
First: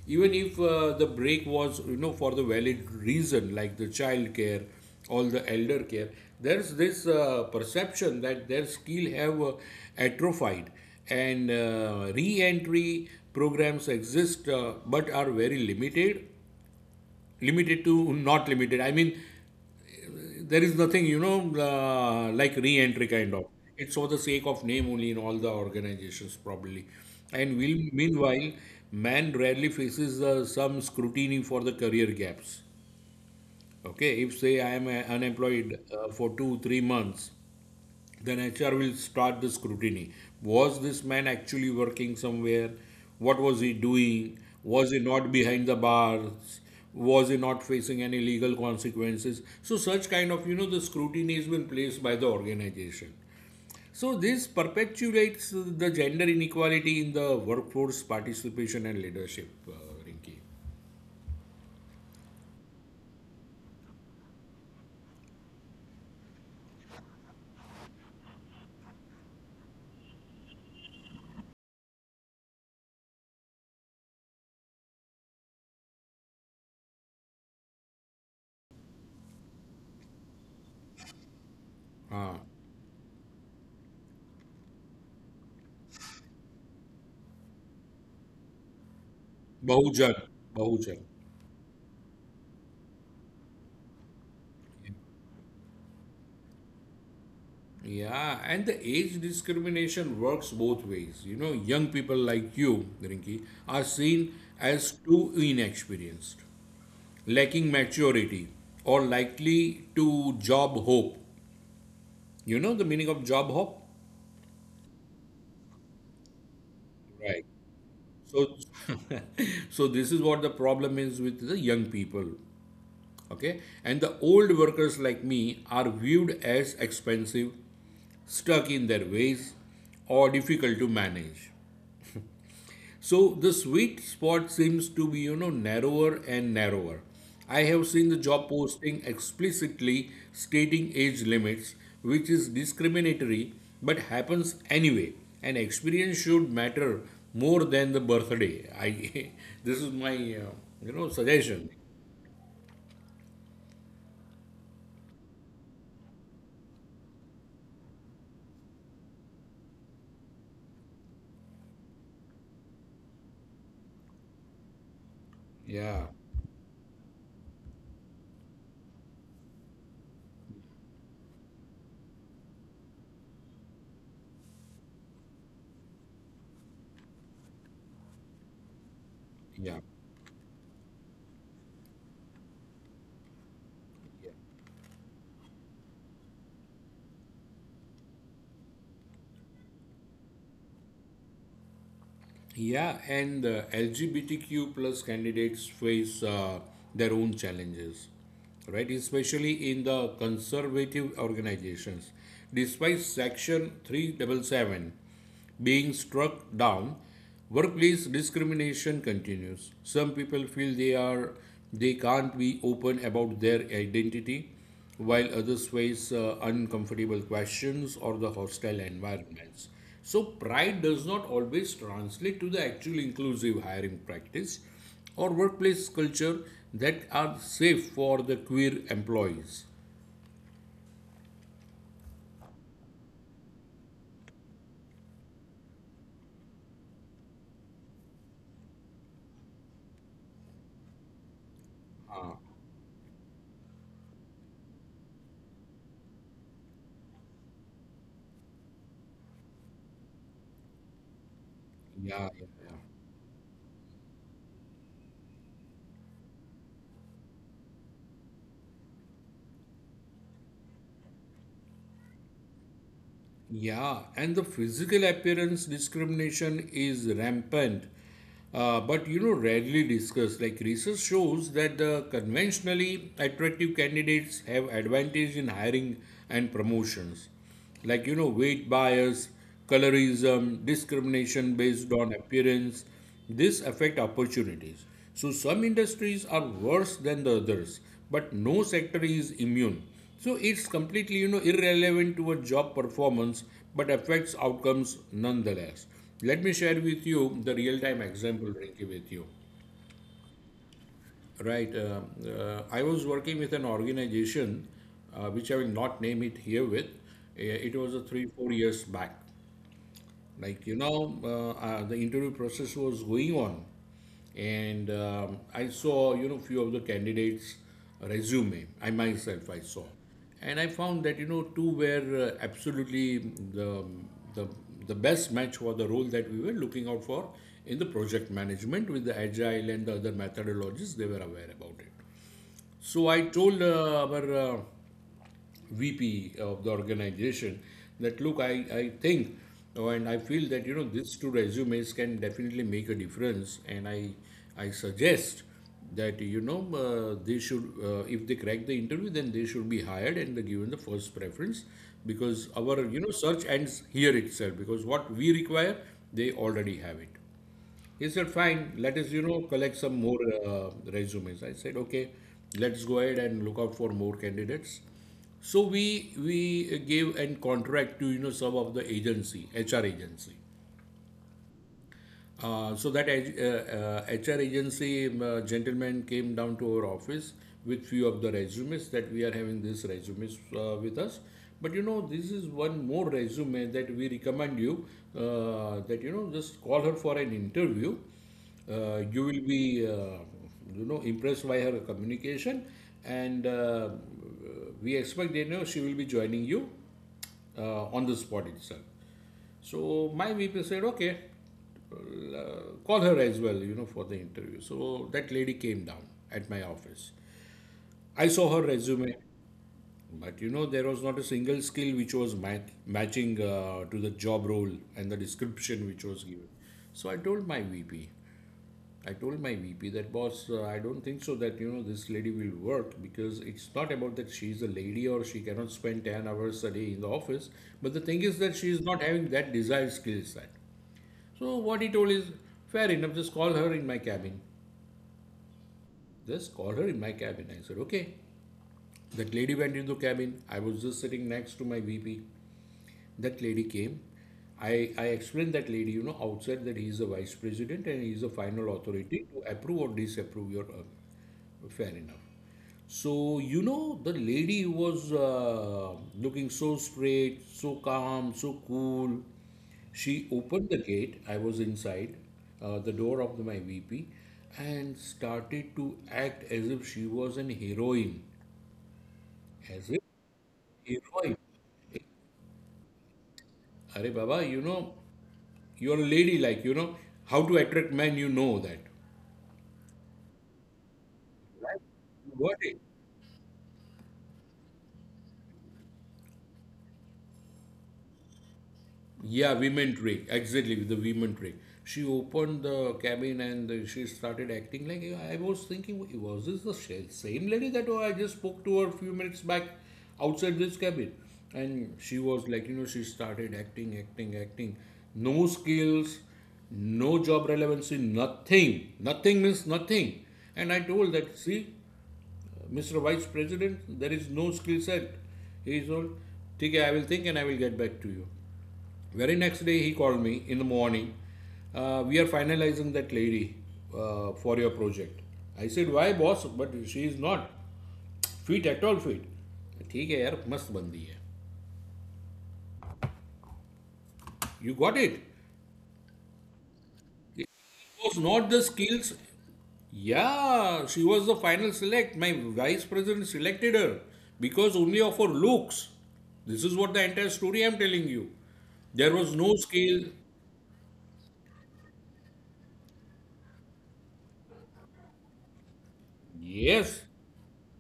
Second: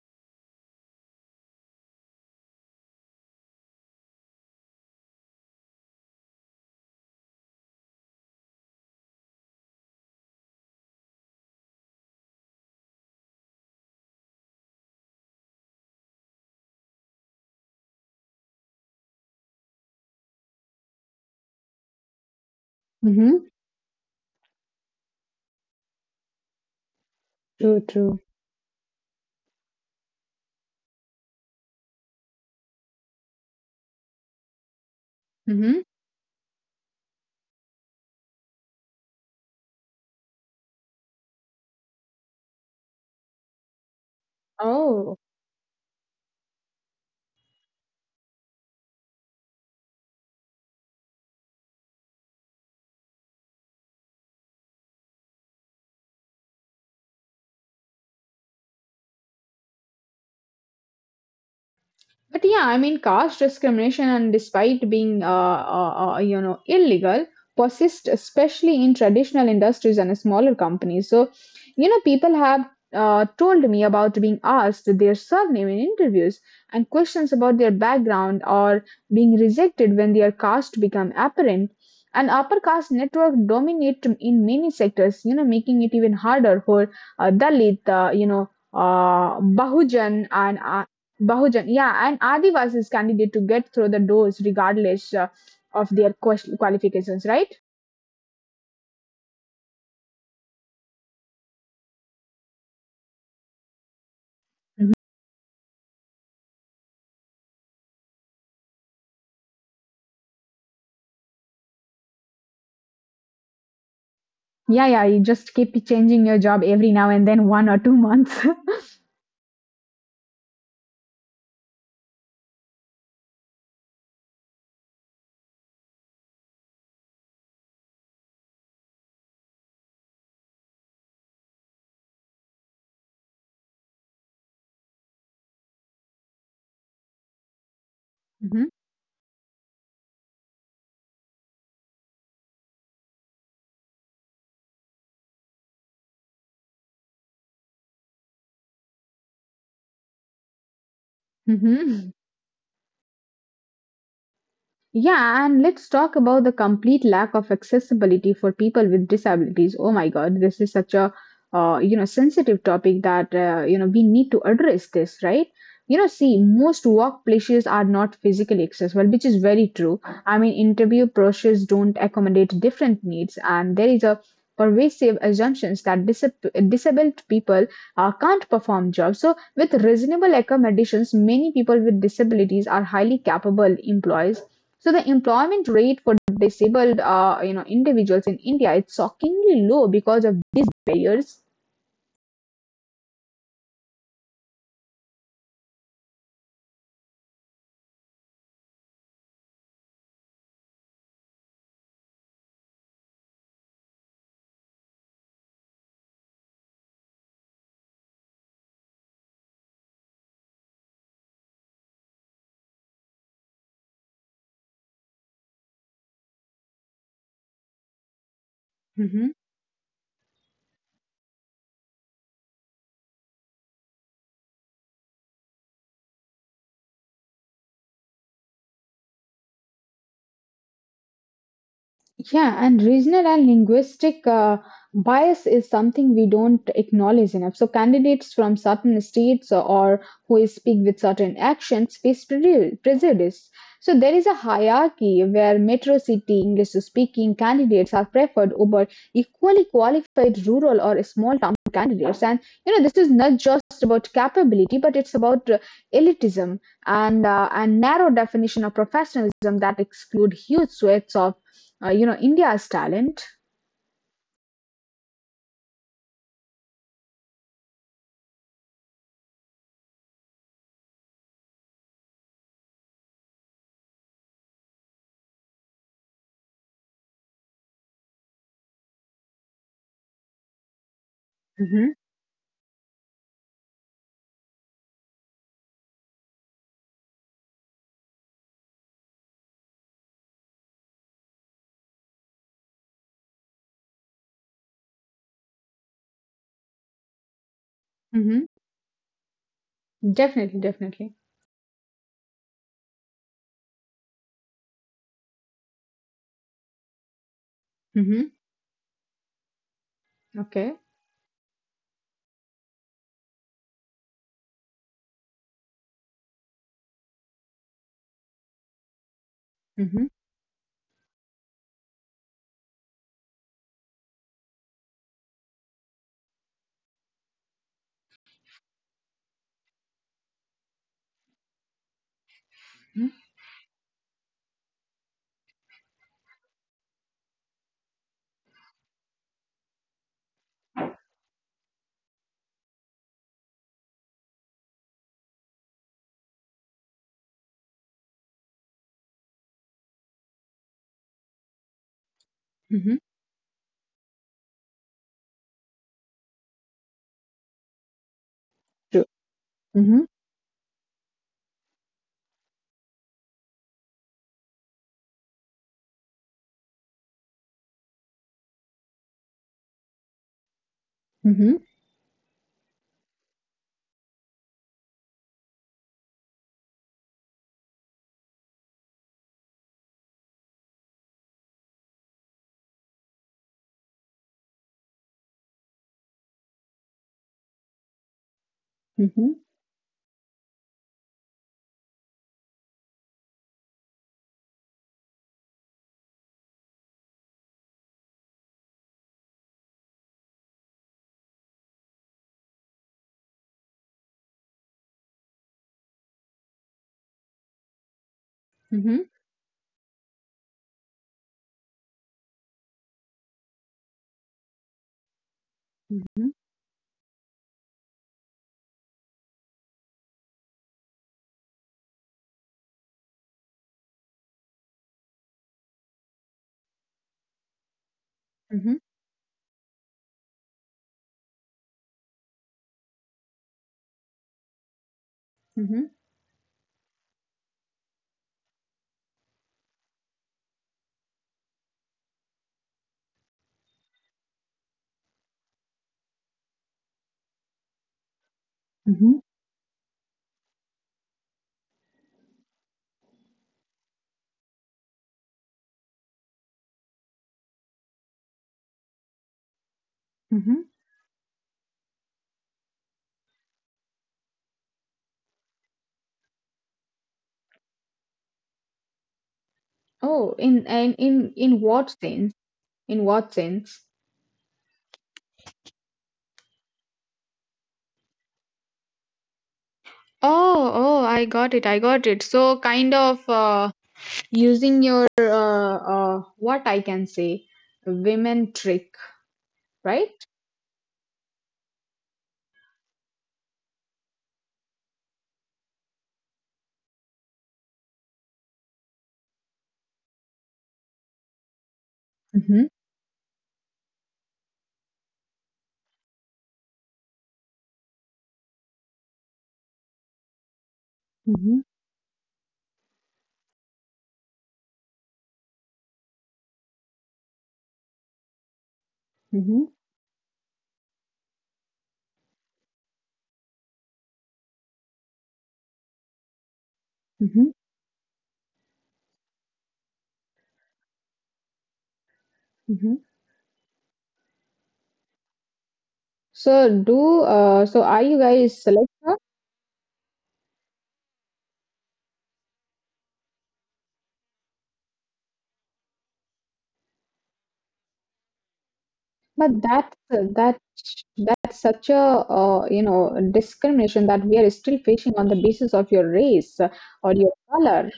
[SPEAKER 2] Even if the break was, you know, for the valid reason, like the child care or the elder care, there's this perception that their skill have atrophied and re-entry programs exist but are very limited, limited to not limited, I mean, there is nothing you know like re-entry kind of.
[SPEAKER 1] Hmm.
[SPEAKER 2] It's for the sake of name only in all the organizations probably. And will,
[SPEAKER 1] True, true.
[SPEAKER 2] meanwhile man rarely faces some scrutiny for the career gaps. Okay, if say I am unemployed
[SPEAKER 1] Hmm.
[SPEAKER 2] for 2 3 months, then HR will start the scrutiny. Was this man actually working somewhere? What was he doing? Was he
[SPEAKER 1] Oh.
[SPEAKER 2] not behind the bars? Was he not facing any legal consequences? So, such kind of, you know, the scrutiny has been placed by the organization. So, this perpetuates the gender inequality in the workforce participation and leadership, Rinki.
[SPEAKER 1] But yeah, I mean, caste discrimination, and despite being, illegal, persists especially in traditional industries and smaller companies. So, you know, people have told me about being asked their surname in interviews and questions about their background, or being rejected when their caste become apparent. And upper caste network dominate in many sectors, you know, making it even harder for Dalit,
[SPEAKER 2] Bahujan,
[SPEAKER 1] Bahujan and
[SPEAKER 2] Bahujan.
[SPEAKER 1] Bahujan, yeah, and Adivasis candidate to get through the doors regardless of their qualifications, right?
[SPEAKER 2] Yeah, and the age discrimination works both ways. You know, young people like you, Rinki, are seen
[SPEAKER 1] Mhm.
[SPEAKER 2] as too inexperienced, lacking maturity, or likely to job hope. You know the meaning of job hope?
[SPEAKER 1] Yeah, yeah, you just keep changing your job every now and then,
[SPEAKER 2] Right.
[SPEAKER 1] one or two months.
[SPEAKER 2] So, *laughs* so this is what the problem is with the young people. Okay, and the old workers like me are viewed as expensive, stuck in their ways, or difficult to manage. So the sweet spot seems to be, you know, narrower and narrower. I have seen the
[SPEAKER 1] *laughs* Hmm.
[SPEAKER 2] job posting explicitly stating age limits, which is discriminatory but happens anyway. And experience should matter more than the birthday. I *laughs* this is my you know suggestion.
[SPEAKER 1] Hmm. Yeah, and let's talk about the complete lack of accessibility for people with disabilities. Oh my God, this is such a sensitive topic, that we need to address this, right? You know,
[SPEAKER 2] Yeah,
[SPEAKER 1] see, most workplaces are not physically accessible, which is very true. I mean, interview processes don't accommodate different needs, and there is a pervasive assumptions that disabled people can't perform jobs. So, with
[SPEAKER 2] yeah.
[SPEAKER 1] reasonable accommodations, many people with disabilities are highly capable employees. So the employment rate for disabled individuals in India is shockingly low because of these barriers.
[SPEAKER 2] Yeah, and LGBTQ plus candidates face their own challenges, right? Especially in the conservative organizations. Despite Section 377 being struck down, workplace discrimination continues. Some people feel they can't be open about their identity while others face uncomfortable questions or the hostile environments. So, pride does not always translate to the actual inclusive hiring practice or workplace culture that are safe for the queer employees.
[SPEAKER 1] Yeah, and regional and linguistic bias is something we don't acknowledge enough. So, candidates from certain states or who speak with certain accents face prejudice. So, there is a hierarchy where metro city English speaking candidates are preferred over equally qualified rural or small town candidates. And,
[SPEAKER 2] Yeah, yeah,
[SPEAKER 1] you know,
[SPEAKER 2] yeah.
[SPEAKER 1] this is not just about capability, but it's about elitism and a narrow definition of professionalism that exclude huge swaths of India's talent.
[SPEAKER 2] Yeah, and the physical appearance discrimination is rampant, but you know, rarely discussed. Like research shows that the conventionally attractive candidates have advantage in hiring and promotions, like you know, weight bias, colorism, discrimination
[SPEAKER 1] Mm-hmm.
[SPEAKER 2] based on appearance. This affect opportunities. So some industries are worse than the others, but no sector is immune. So it's completely you know irrelevant to a job performance, but affects outcomes nonetheless. Let me share with you the real time
[SPEAKER 1] Mm-hmm.
[SPEAKER 2] example, Rinki, with you.
[SPEAKER 1] Definitely, definitely.
[SPEAKER 2] Right, I was working with an organization, which I will not name it here with. It was a
[SPEAKER 1] Mm-hmm.
[SPEAKER 2] 3 4 years back,
[SPEAKER 1] Okay.
[SPEAKER 2] like you know the interview process was going on, and I saw you know few of the candidates resume, I myself I saw,
[SPEAKER 1] Mm-hmm.
[SPEAKER 2] and I found that you know two were absolutely the the best match for the role that we were looking out for in the project management, with the agile and the other methodologies they were aware about it.
[SPEAKER 1] Mm-hmm.
[SPEAKER 2] So I told our VP of the organization that look, I think, oh, and I feel that you know these two resumes can definitely make a difference, and I suggest that you know they should if they crack the interview then they should be hired and they given the first preference, because our
[SPEAKER 1] Mm-hmm.
[SPEAKER 2] you know search ends here itself, because what we require they already have it. He said, fine, let
[SPEAKER 1] True.
[SPEAKER 2] us, you know, collect
[SPEAKER 1] Mm-hmm.
[SPEAKER 2] some more resumes. I said, okay, let's go ahead and look out for more candidates. So we gave an contract to, you know, some of the agency, HR agency.
[SPEAKER 1] Mm-hmm.
[SPEAKER 2] So that HR agency gentleman came down to our office with few of the resumes that we are having these resumes with us. But you know, this is one more resume that we recommend you that you know just call her for an interview.
[SPEAKER 1] Mm-hmm.
[SPEAKER 2] You will be you know impressed by her communication, and we expect that you know she will be joining you on the spot itself. So my VP said, okay, call her as well, you know, for the interview. So that lady came down at my office. I saw her
[SPEAKER 1] Mm-hmm. Hmm.
[SPEAKER 2] resume, but you know, there was not a single skill which was matching to the job role and the description which was given. So I told my VP, that boss, I don't think so that you know this lady will work because it's not about that she's a lady or she cannot spend 10 hours a day in the office, but the thing is that
[SPEAKER 1] Hmm.
[SPEAKER 2] she is not having that desired skill set. So what he told is, fair enough, just call her in my cabin.
[SPEAKER 1] Mm-hmm.
[SPEAKER 2] Just call her in my cabin. I said, okay. That lady went into the cabin. I was just sitting next to my VP, that lady came. I explained that lady, you know, outside that he is the vice president and he is the final
[SPEAKER 1] Mm-hmm.
[SPEAKER 2] authority to approve or disapprove your. Fair enough. So, you know, the lady was looking so straight, so calm, so cool. She
[SPEAKER 1] Mm-hmm.
[SPEAKER 2] opened the gate. I was inside the door of the, my VP and started to act as if she was an heroine. As
[SPEAKER 1] Oh,
[SPEAKER 2] if
[SPEAKER 1] in
[SPEAKER 2] heroine.
[SPEAKER 1] what sense? In what sense?
[SPEAKER 2] Arey Baba, you know, you're a lady, like, you know, how to attract men, you know that.
[SPEAKER 1] Oh, oh, I got it. I got it. So,
[SPEAKER 2] Got
[SPEAKER 1] kind
[SPEAKER 2] it?
[SPEAKER 1] of using your. What I can say, women trick,
[SPEAKER 2] Yeah,
[SPEAKER 1] right?
[SPEAKER 2] women trick. Exactly, the women trick. She opened the cabin and she started acting like I was thinking, was this the same lady that oh, I just spoke to her a few minutes back outside this cabin? And she
[SPEAKER 1] Mm-hmm.
[SPEAKER 2] was like, you know, she started acting, acting, acting. No skills, no job relevancy, nothing. Nothing means nothing. And I told
[SPEAKER 1] Mm-hmm.
[SPEAKER 2] that, see, Mr. Vice President, there is no skill set. He is old. Okay, I will think and I will get back to you. Very
[SPEAKER 1] Mm-hmm.
[SPEAKER 2] next day, he called me in the morning. We are finalizing that lady for your project. I said, why boss? But she is not fit at all fit. Okay, ठीक है bandi hai.
[SPEAKER 1] Mm-hmm.
[SPEAKER 2] You got it.
[SPEAKER 1] So do so are
[SPEAKER 2] It
[SPEAKER 1] you
[SPEAKER 2] was not
[SPEAKER 1] guys
[SPEAKER 2] the
[SPEAKER 1] selective?
[SPEAKER 2] skills. Yeah, she was the final select. My vice president selected her because only of her looks. This is what the entire story I'm telling you. There was no
[SPEAKER 1] But that's
[SPEAKER 2] skill.
[SPEAKER 1] that that's such a discrimination that we are still facing on the basis of your race or
[SPEAKER 2] Yes,
[SPEAKER 1] your color.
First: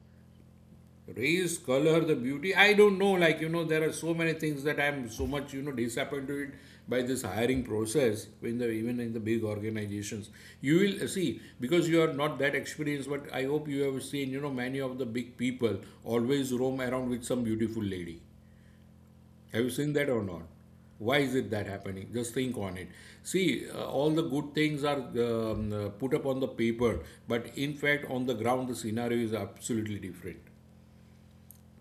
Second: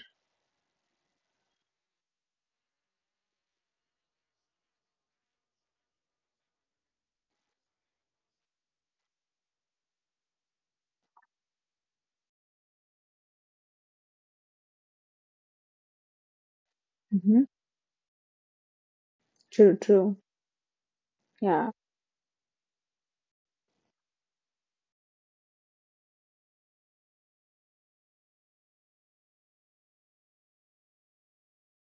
[SPEAKER 2] race, color, the beauty. I don't know. Like, you know, there are so many things that I'm so much, you know, disappointed by this hiring process in the even in the big organizations. You will see because you are not that experienced, but I hope you have seen, you know, many of the big people always roam around with some
[SPEAKER 1] Hmm.
[SPEAKER 2] beautiful lady. Have you
[SPEAKER 1] True,
[SPEAKER 2] seen that
[SPEAKER 1] true.
[SPEAKER 2] or not? Why is it that
[SPEAKER 1] Yeah.
[SPEAKER 2] happening? Just think on it. See, all the good things are put up on the paper, but in fact, on the ground, the scenario is absolutely different.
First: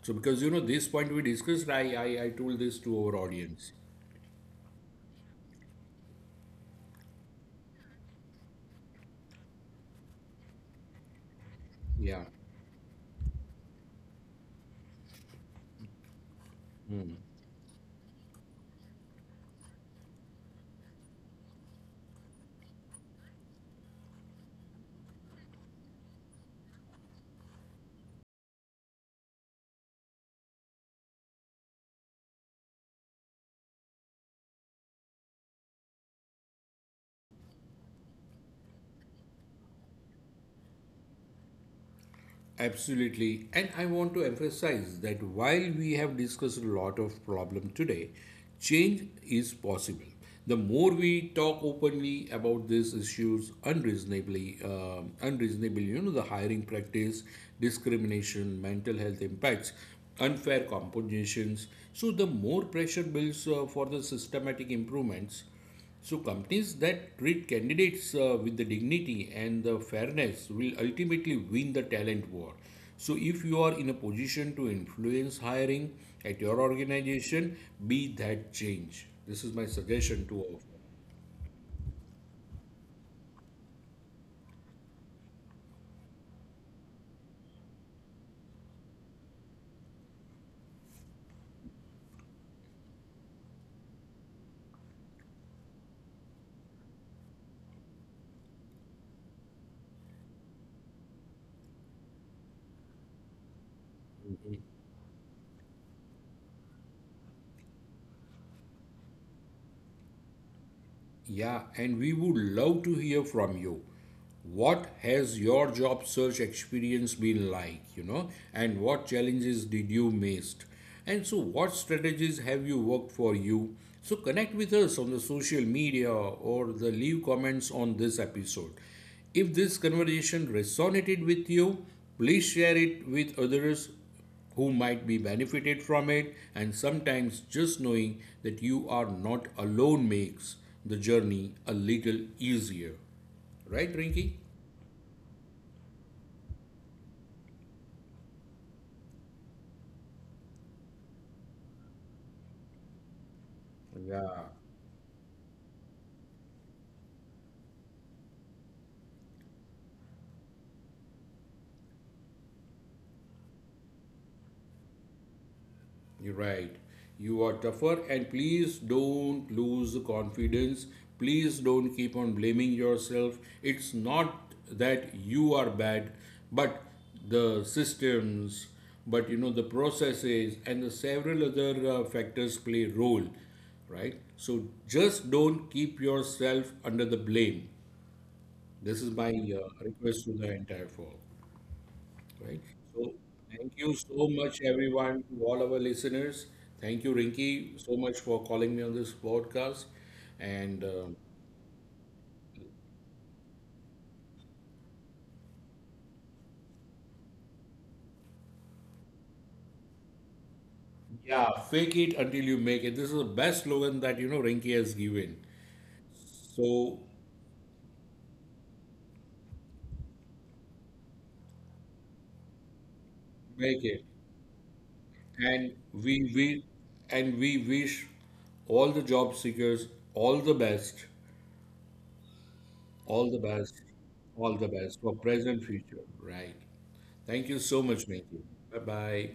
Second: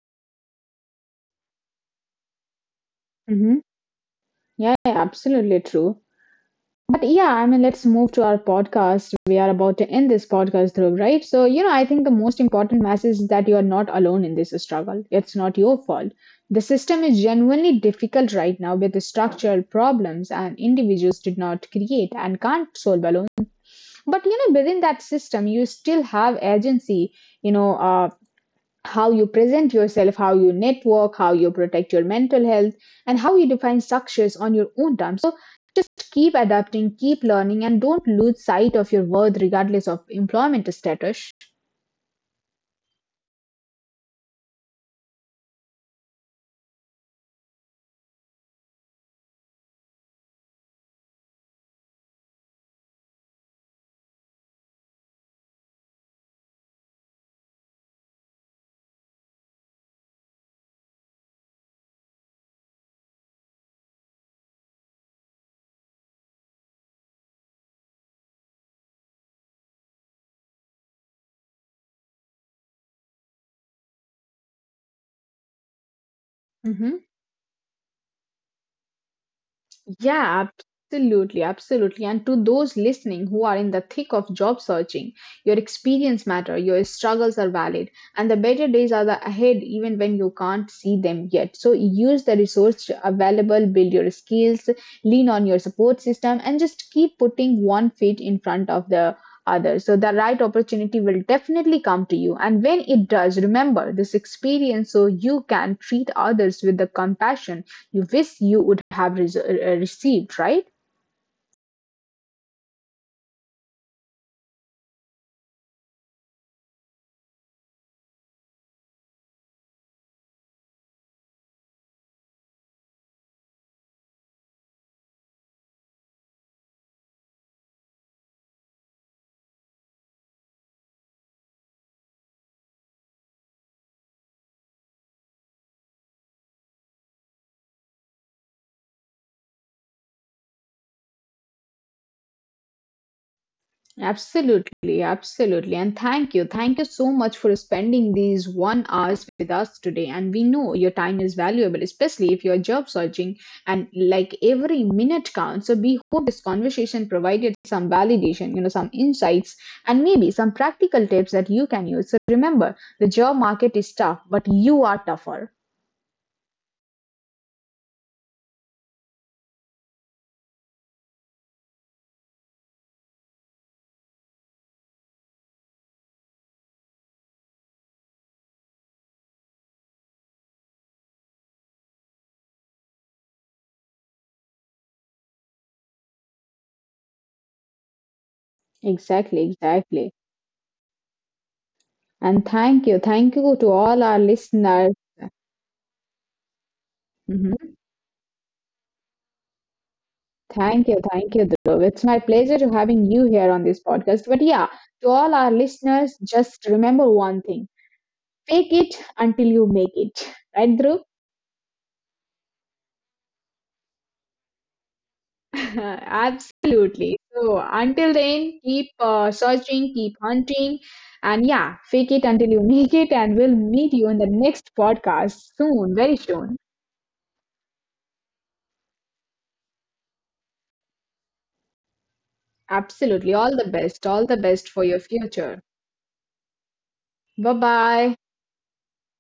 [SPEAKER 2] So, because you know, this point we discussed, I told this to our
[SPEAKER 1] Hmm.
[SPEAKER 2] audience.
[SPEAKER 1] Yeah, yeah, absolutely true. But yeah, I mean, let's move to our podcast. We are about to end this podcast, Dhruv, right? So, you know, I think the
[SPEAKER 2] Yeah.
[SPEAKER 1] most important message is that you are not alone in this struggle. It's not your fault. The system is genuinely difficult right now with the structural problems and individuals did not create and can't solve alone. But, you know, within that system, you still have agency, you know, uh, how you present yourself, how you network, how you protect your mental health, and how you define success on your own terms. So just keep adapting, keep learning, and don't lose sight of your worth regardless of employment status.
[SPEAKER 2] Absolutely. And I want to emphasize that while we have discussed a lot of problem today, change is possible. The more we talk openly about these issues, unreasonably, you know, the hiring practice, discrimination, mental health impacts, unfair compensations. So the more pressure builds for the systematic improvements. So, companies that treat candidates with the dignity and the fairness will ultimately win the talent war. So, if you are in a position to influence hiring at your
[SPEAKER 1] Mhm.
[SPEAKER 2] organization, be that change. This is my suggestion to all.
[SPEAKER 1] Yeah, absolutely, absolutely. And to those listening who are in the thick of job searching, your experience matter, your struggles are valid, and the better days are the ahead even when you can't see them yet. So use the resource available, build your skills, lean on your support system, and just keep putting one foot in front of the other. So the right opportunity will definitely come to you. And when it does, remember this experience so you can treat others with the compassion you wish you would have received, right?
[SPEAKER 2] Yeah, and we would love to hear from you. What has your job search experience been like, you know, and what challenges did you miss? And so, what strategies have you worked for you? So, connect with us on the social media or the leave comments on this episode. If this conversation resonated with you, please share it with others who might be benefited from it, and sometimes just knowing that you are not alone makes the journey a little easier. Right, Rinki?
[SPEAKER 1] Absolutely, absolutely. And thank you. Thank you so much for spending these one hours with us today. And we know your time is valuable, especially if you're job searching and like
[SPEAKER 2] Yeah,
[SPEAKER 1] every minute counts. So we hope this conversation provided some validation, you know, some insights and maybe some practical tips that you can use. So remember, the job market is tough, but you are tougher.
[SPEAKER 2] you're right. You are tougher, and please don't lose confidence. Please don't keep on blaming yourself. It's not that you are bad, but the systems, but you know, the processes and the several other factors play a role, right? So just don't keep yourself under the blame. This is my
[SPEAKER 1] Exactly, exactly.
[SPEAKER 2] request to the entire forum.
[SPEAKER 1] And
[SPEAKER 2] Right.
[SPEAKER 1] thank you.
[SPEAKER 2] So
[SPEAKER 1] Thank you
[SPEAKER 2] thank
[SPEAKER 1] to
[SPEAKER 2] you
[SPEAKER 1] all our
[SPEAKER 2] so much,
[SPEAKER 1] listeners.
[SPEAKER 2] everyone, to all our listeners. Thank you, Rinky,
[SPEAKER 1] Mhm.
[SPEAKER 2] so much for calling me on this podcast. And
[SPEAKER 1] Thank you, Dhruv. It's my pleasure to having you here on this podcast. But yeah, to all our listeners, just remember one thing: fake it until you make it. Right, Dhruv?
[SPEAKER 2] yeah, fake it until you make it. This is the best slogan that you know Rinky has given.
[SPEAKER 1] *laughs*
[SPEAKER 2] So
[SPEAKER 1] Absolutely. So until then, keep searching, keep hunting, and yeah, fake it until you *laughs* make it. And we'll
[SPEAKER 2] make it,
[SPEAKER 1] meet you in the next podcast
[SPEAKER 2] and
[SPEAKER 1] soon,
[SPEAKER 2] we
[SPEAKER 1] very
[SPEAKER 2] we
[SPEAKER 1] soon.
[SPEAKER 2] and we wish all the job seekers all the best, all the
[SPEAKER 1] Absolutely. All
[SPEAKER 2] best,
[SPEAKER 1] the best. All the
[SPEAKER 2] all the
[SPEAKER 1] best for
[SPEAKER 2] best
[SPEAKER 1] your
[SPEAKER 2] for present
[SPEAKER 1] future.
[SPEAKER 2] future. Right. Thank you
[SPEAKER 1] Bye
[SPEAKER 2] so much,
[SPEAKER 1] bye.
[SPEAKER 2] Rinky. Bye bye.